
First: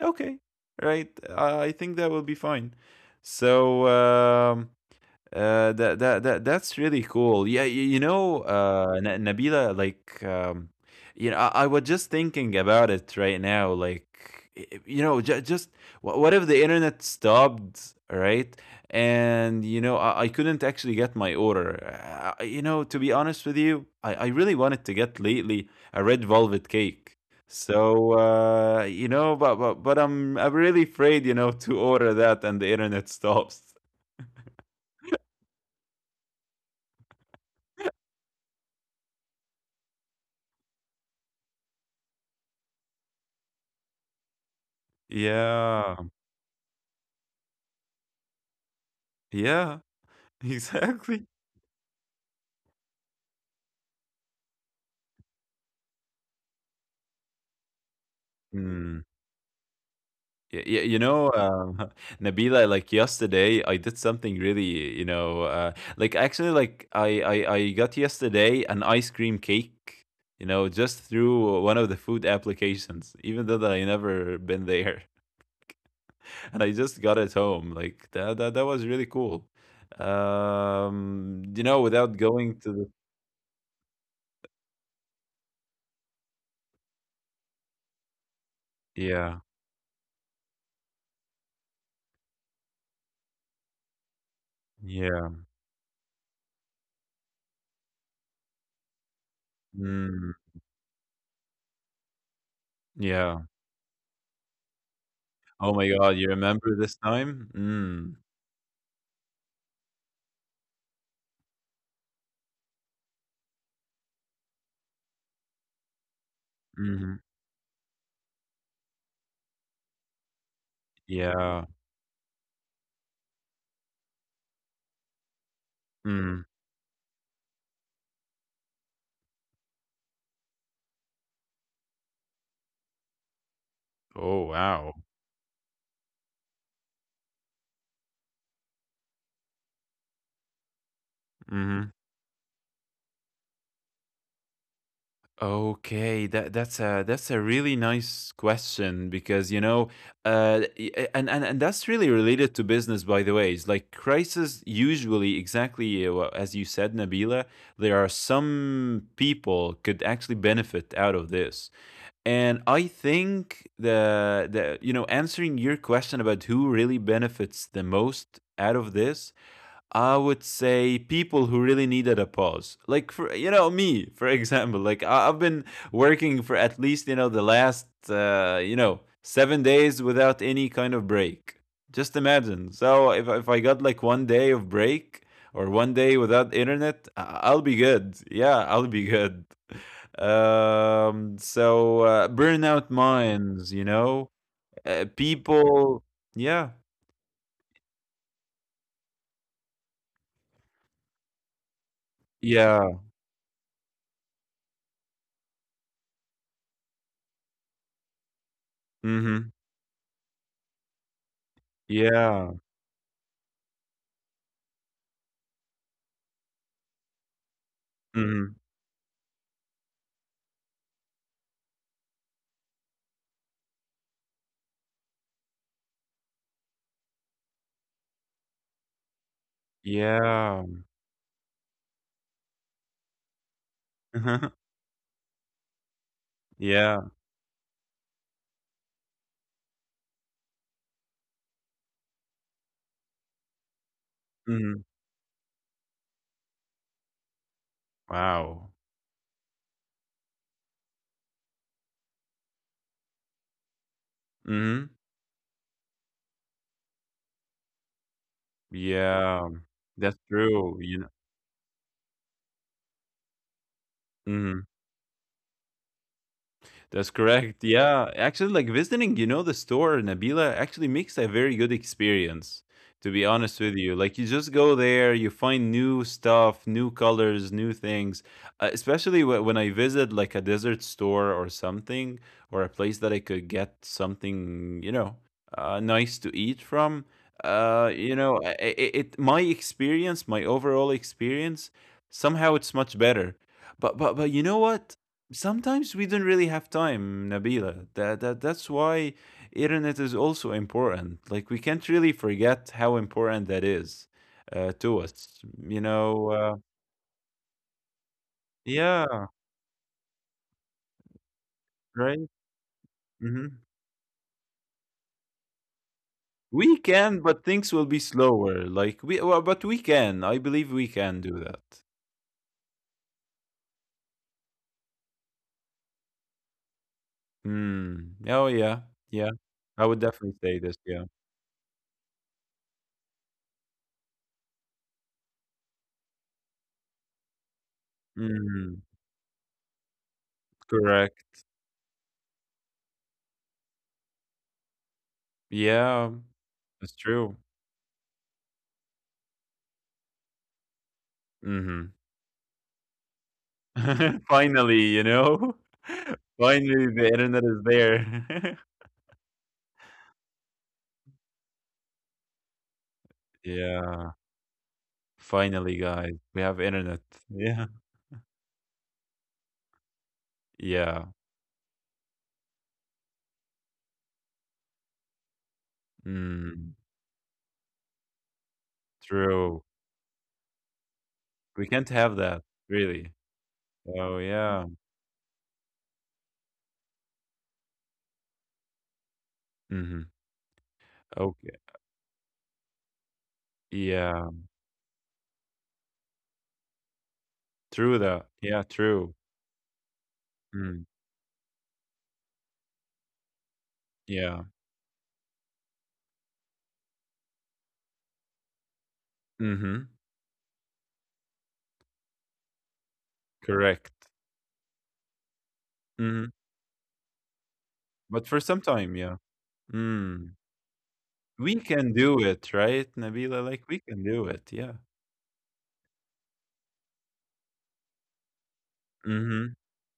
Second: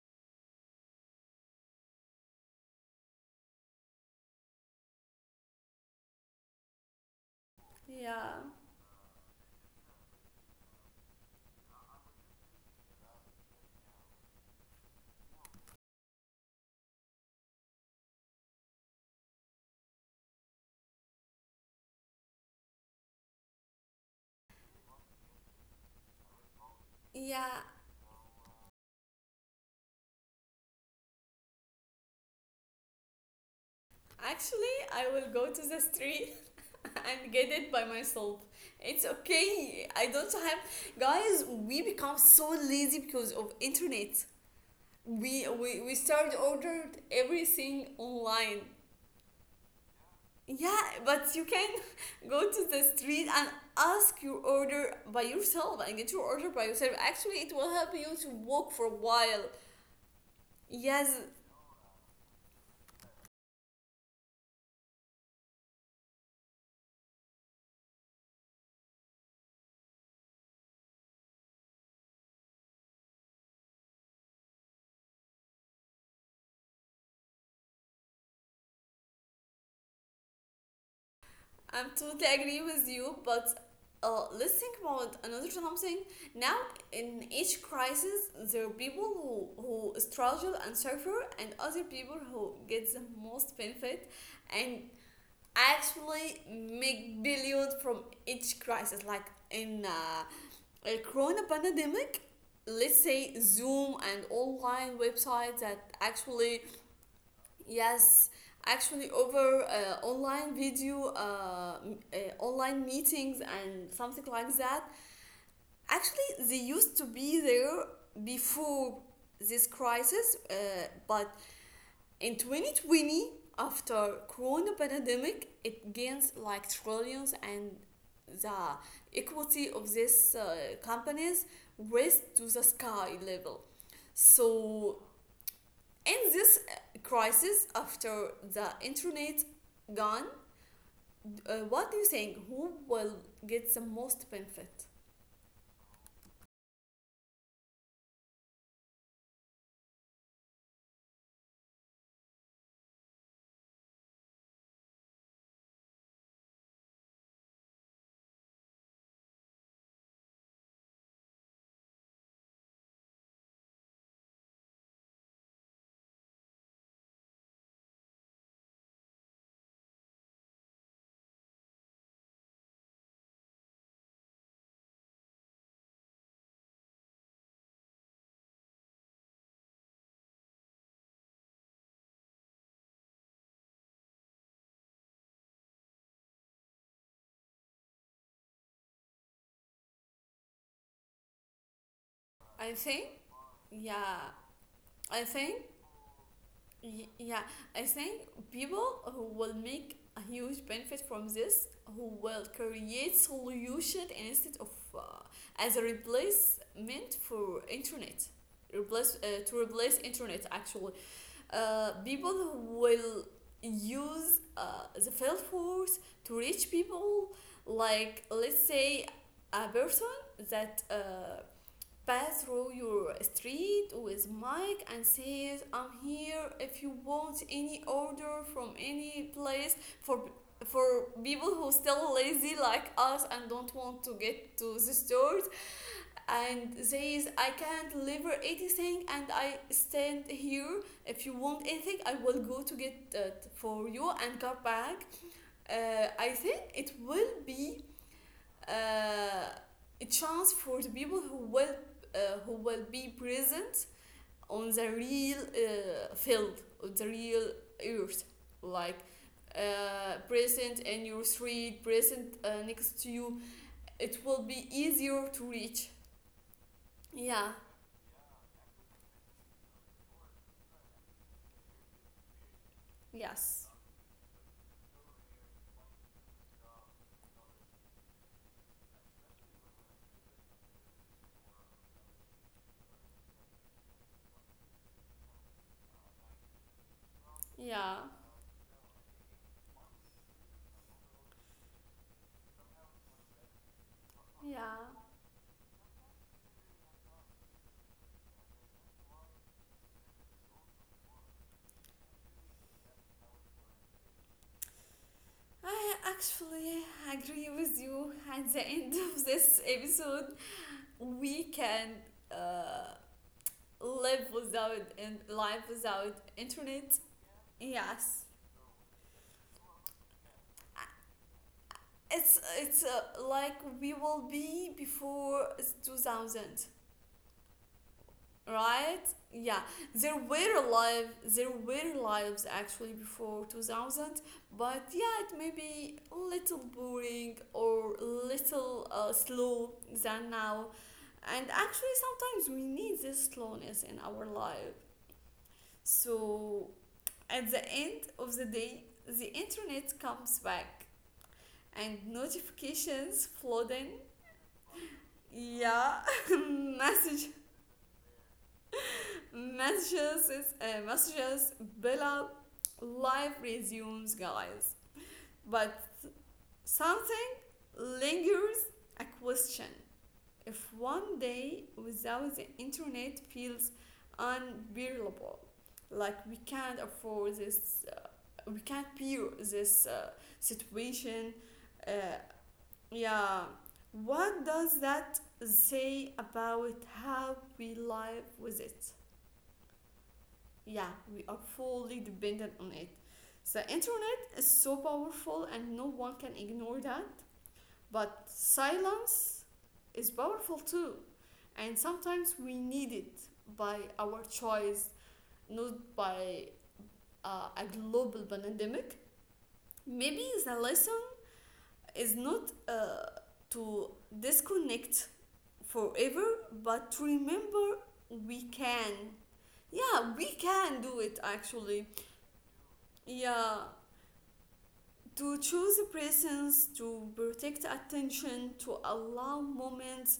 B: okay, right? I think that will be fine. So that's really cool. Yeah,
A: Yeah.
B: Nabila, like, I was just thinking about it right now. Like, what if the internet stopped, right? And I couldn't actually get my order. To be honest with you, I really wanted to get lately a red velvet cake.
A: Yeah.
B: So you know, but I'm really afraid, to order that and the internet stops.
A: Actually, I will go to the street and get it by myself. It's okay. I don't have, guys. We become so lazy because of internet. We
B: Yeah.
A: start ordered everything online.
B: Yeah,
A: Yeah, but you
B: exactly.
A: can go to the street and ask your order by yourself and get your order by yourself. Actually, it will help you to walk for a
B: Mm.
A: while.
B: Y y
A: Yes,
B: you know, uh, Nabila, like yesterday, I did something really, like actually, like I got yesterday an ice cream cake, just through one of the food applications, even though that I never been there, and I just got it home. Like that was really cool. Um, you
A: I'm
B: know,
A: totally
B: without
A: agree
B: going
A: with
B: to the,
A: you, but let's think about another something. Now, in each crisis, there are people
B: yeah,
A: who struggle and suffer, and other people who get the most benefit and
B: yeah,
A: actually make billions from each crisis. Like in
B: mm,
A: a corona pandemic, let's say
B: yeah.
A: Zoom and online websites
B: Oh
A: that
B: my God, you
A: actually,
B: remember this time? Mm.
A: yes, actually, over online video, online meetings, and something like that. Actually, they used to
B: Mhm.
A: be there before this crisis, but
B: Yeah.
A: in 2020, after Corona pandemic, it gains
B: Mm.
A: like trillions, and the equity of these companies raised to the sky level.
B: Oh,
A: So
B: wow.
A: in this crisis, after the internet gone, what do you
B: Mhm.
A: think? Who will get the most benefit?
B: Okay, that's a really nice question because and that's really related to business, by the way. It's like crisis usually exactly as you said, Nabila. There are some people could actually benefit out of this, and I think the answering your question about who really benefits the most out of this, I would say people who really needed a pause. Like for me, for example, like I've been working for at least the last 7 days without any kind of break. Just imagine. So if I got like one day of break or one day without internet, I'll be good. Yeah, I'll be good. So
A: I
B: burnout
A: think,
B: minds,
A: yeah, I think,
B: people. Yeah,
A: y- yeah, I think people who will make a huge benefit from this, who will create
B: yeah,
A: solution instead of uh, as a replacement for internet, replace to
B: mm-hmm,
A: replace internet, actually, people
B: yeah.
A: who will use the field force to reach people, like let's
B: Mm-hmm.
A: say a person that pass through your street with mic and says I'm here if you want any order from any place, for
B: Yeah.
A: for people who still lazy like us and don't want to get to the stores, and there
B: Yeah.
A: is I can't deliver anything and I stand here, if you want anything I will go to get it for you and come
B: Mhm.
A: back. I think it will be
B: Wow.
A: uh, a chance for the people who will be present on the
B: Mhm.
A: real field, on the real earth, like
B: Yeah. That's
A: present
B: true,
A: in
B: you
A: your
B: know
A: street, present next to you, it will be
B: Mhm.
A: easier to reach.
B: That's
A: Yeah,
B: correct. Yeah, actually, like visiting, the store, Nabila, actually makes a very good experience. To be
A: yes.
B: honest with you, like you just go there, you find new stuff, new colors, new things. Especially when I visit like a desert store or something, or a place that I could get something, nice to eat from.
A: Yeah,
B: You know, it My experience, my overall experience, somehow it's much better. But you know
A: yeah.
B: what? Sometimes we don't really have time, Nabila. That's why internet is also important. Like we can't really forget how important that is to us.
A: I
B: You know, uh,
A: actually agree with you. At the end of
B: yeah,
A: this episode, we can
B: right.
A: uh,
B: Hmm.
A: live without, and live without
B: We
A: internet.
B: can, but things will be
A: Yes,
B: slower. Like well, but we can. I believe we can do that.
A: it's like we will be before 2000.
B: Hmm. Oh yeah,
A: Right,
B: yeah.
A: yeah,
B: I would
A: there
B: definitely say
A: were
B: this. Yeah.
A: alive, there were lives actually before 2000, but yeah, it may be a little boring or
B: Mm,
A: little slow than now,
B: correct.
A: and actually sometimes we need this slowness in our life.
B: Yeah,
A: So
B: that's true.
A: at the end of the day, the internet comes back and
B: Hmm.
A: notifications flooding,
B: Finally, you know?
A: yeah,
B: Finally, the
A: message.
B: internet is there.
A: Messages, Bella, life resumes,
B: Yeah.
A: guys. But
B: Finally, guys, we have internet.
A: something
B: Yeah.
A: lingers, a question: if one
B: Yeah.
A: day without the internet feels unbearable, like we can't
B: Mm,
A: afford this we can't bear this
B: true.
A: situation,
B: We
A: uh,
B: can't have that, really.
A: yeah,
B: Oh,
A: what does
B: yeah.
A: that say about how we live with it?
B: Mm-hmm.
A: Yeah, we are
B: Okay.
A: fully dependent on it. The internet
B: Yeah.
A: is so powerful and no one can ignore that,
B: True
A: but
B: that. Yeah, true.
A: silence is powerful too.
B: Mm,
A: And sometimes we need it by our
B: yeah.
A: choice, not by a global pandemic.
B: Mm-hmm.
A: Maybe the lesson is not to
B: Correct.
A: disconnect forever,
B: Mm-hmm.
A: but to remember we
B: But for some
A: can.
B: time, yeah.
A: Yeah, we
B: Mm.
A: can do it
B: We
A: actually.
B: can do it, right,
A: Yeah,
B: Nabila? Like, we can do it. Yeah.
A: to choose presence, to protect attention, to allow
B: Mm-hmm.
A: moments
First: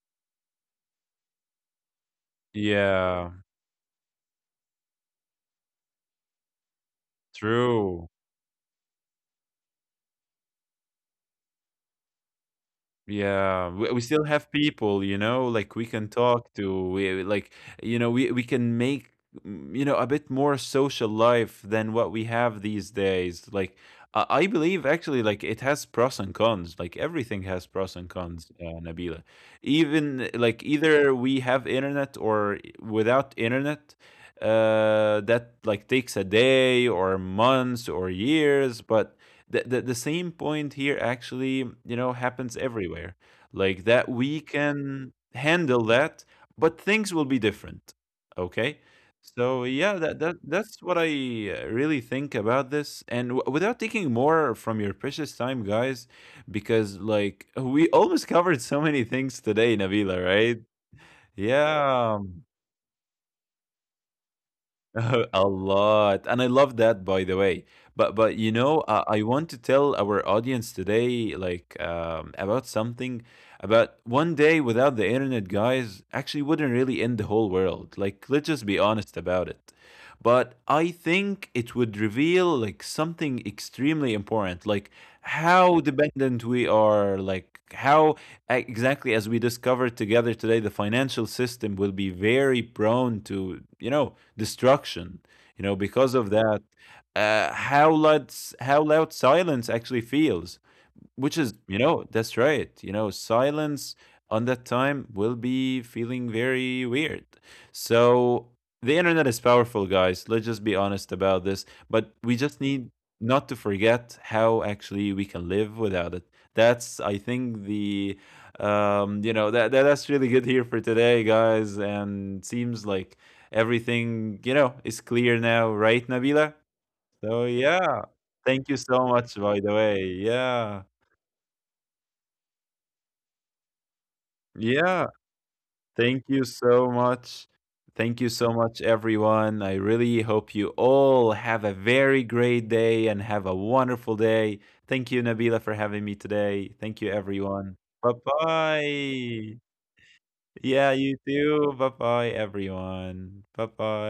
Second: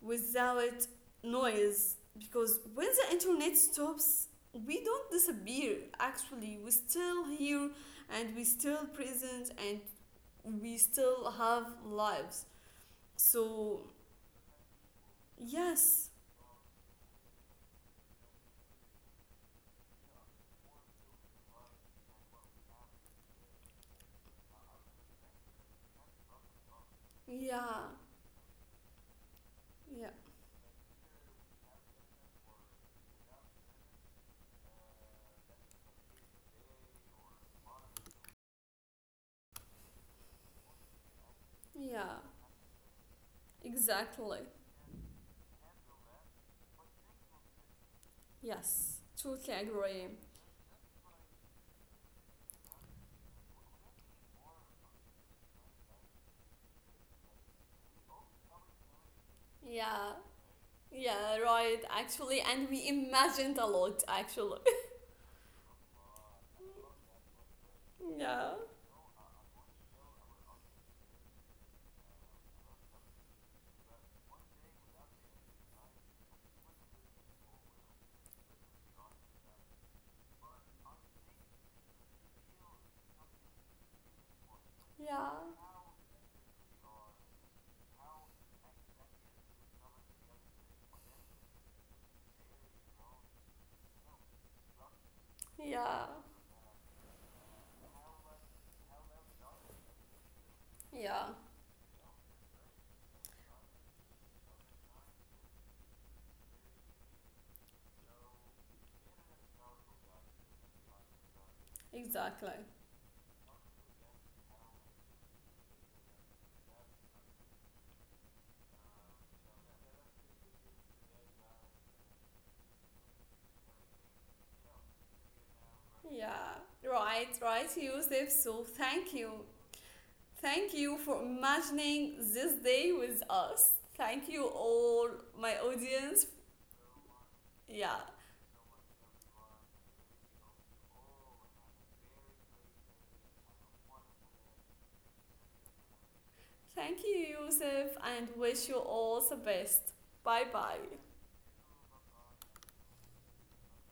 A: without noise, because when the
B: Yeah.
A: internet stops we don't disappear, actually, we still here,
B: True.
A: and we still present, and we still have lives,
B: Yeah,
A: so
B: we still have people, like we
A: yes,
B: can talk to, we like, we can make, a bit more social life than what we have these days. Like, I believe actually, like, it has pros and cons. Like, everything has pros
A: yeah,
B: and cons, Nabila.
A: yeah,
B: Even like either we have internet or without internet, that like takes a day or months or years, but the same point here actually
A: yeah,
B: happens everywhere, like that we
A: exactly,
B: can handle that, but things will be different, okay.
A: yes, totally
B: So yeah,
A: agree,
B: that's what I really think about this, and without taking more from your precious time, guys, because like we almost covered so many things today,
A: yeah.
B: Nabila, right?
A: Yeah, right,
B: yeah
A: actually.
B: um,
A: And we imagined a lot, actually.
B: oh, a lot, and I love that, by the way. But
A: Yeah,
B: I want to tell our audience today, like about something, about one day without the internet, guys. Actually wouldn't really end the whole world, like let's just be honest about it. But I think it would reveal like something extremely important, like
A: yeah,
B: how dependent we are, like how, exactly as we discovered together today, the financial system will be very prone to, destruction,
A: yeah,
B: because of that. How loud silence actually feels.
A: yeah,
B: Which is, that's right. Silence on that time will be feeling very weird. So the internet is powerful, guys. Let's just be honest about this. But we
A: exactly.
B: just need not to forget how actually we can live without it. That's, I think, the, That's really good here for today, guys. And seems like everything, is clear now, right, Nabila?
A: Yeah, right,
B: So
A: right,
B: yeah.
A: Yusuf. So
B: Thank you so
A: thank you.
B: much, by the way.
A: Thank
B: Yeah.
A: you for imagining this day with us. Thank you,
B: Yeah,
A: all my
B: thank
A: audience.
B: you so much.
A: Yeah,
B: Thank you so much, everyone. I really hope you all have a very great day and have a wonderful day. Thank you, Nabila, for having me today. Thank
A: thank
B: you,
A: you,
B: everyone.
A: Yusuf,
B: Bye
A: and wish you all the
B: bye.
A: best. Bye
B: Yeah, you
A: bye.
B: too. Bye bye, everyone. Bye bye.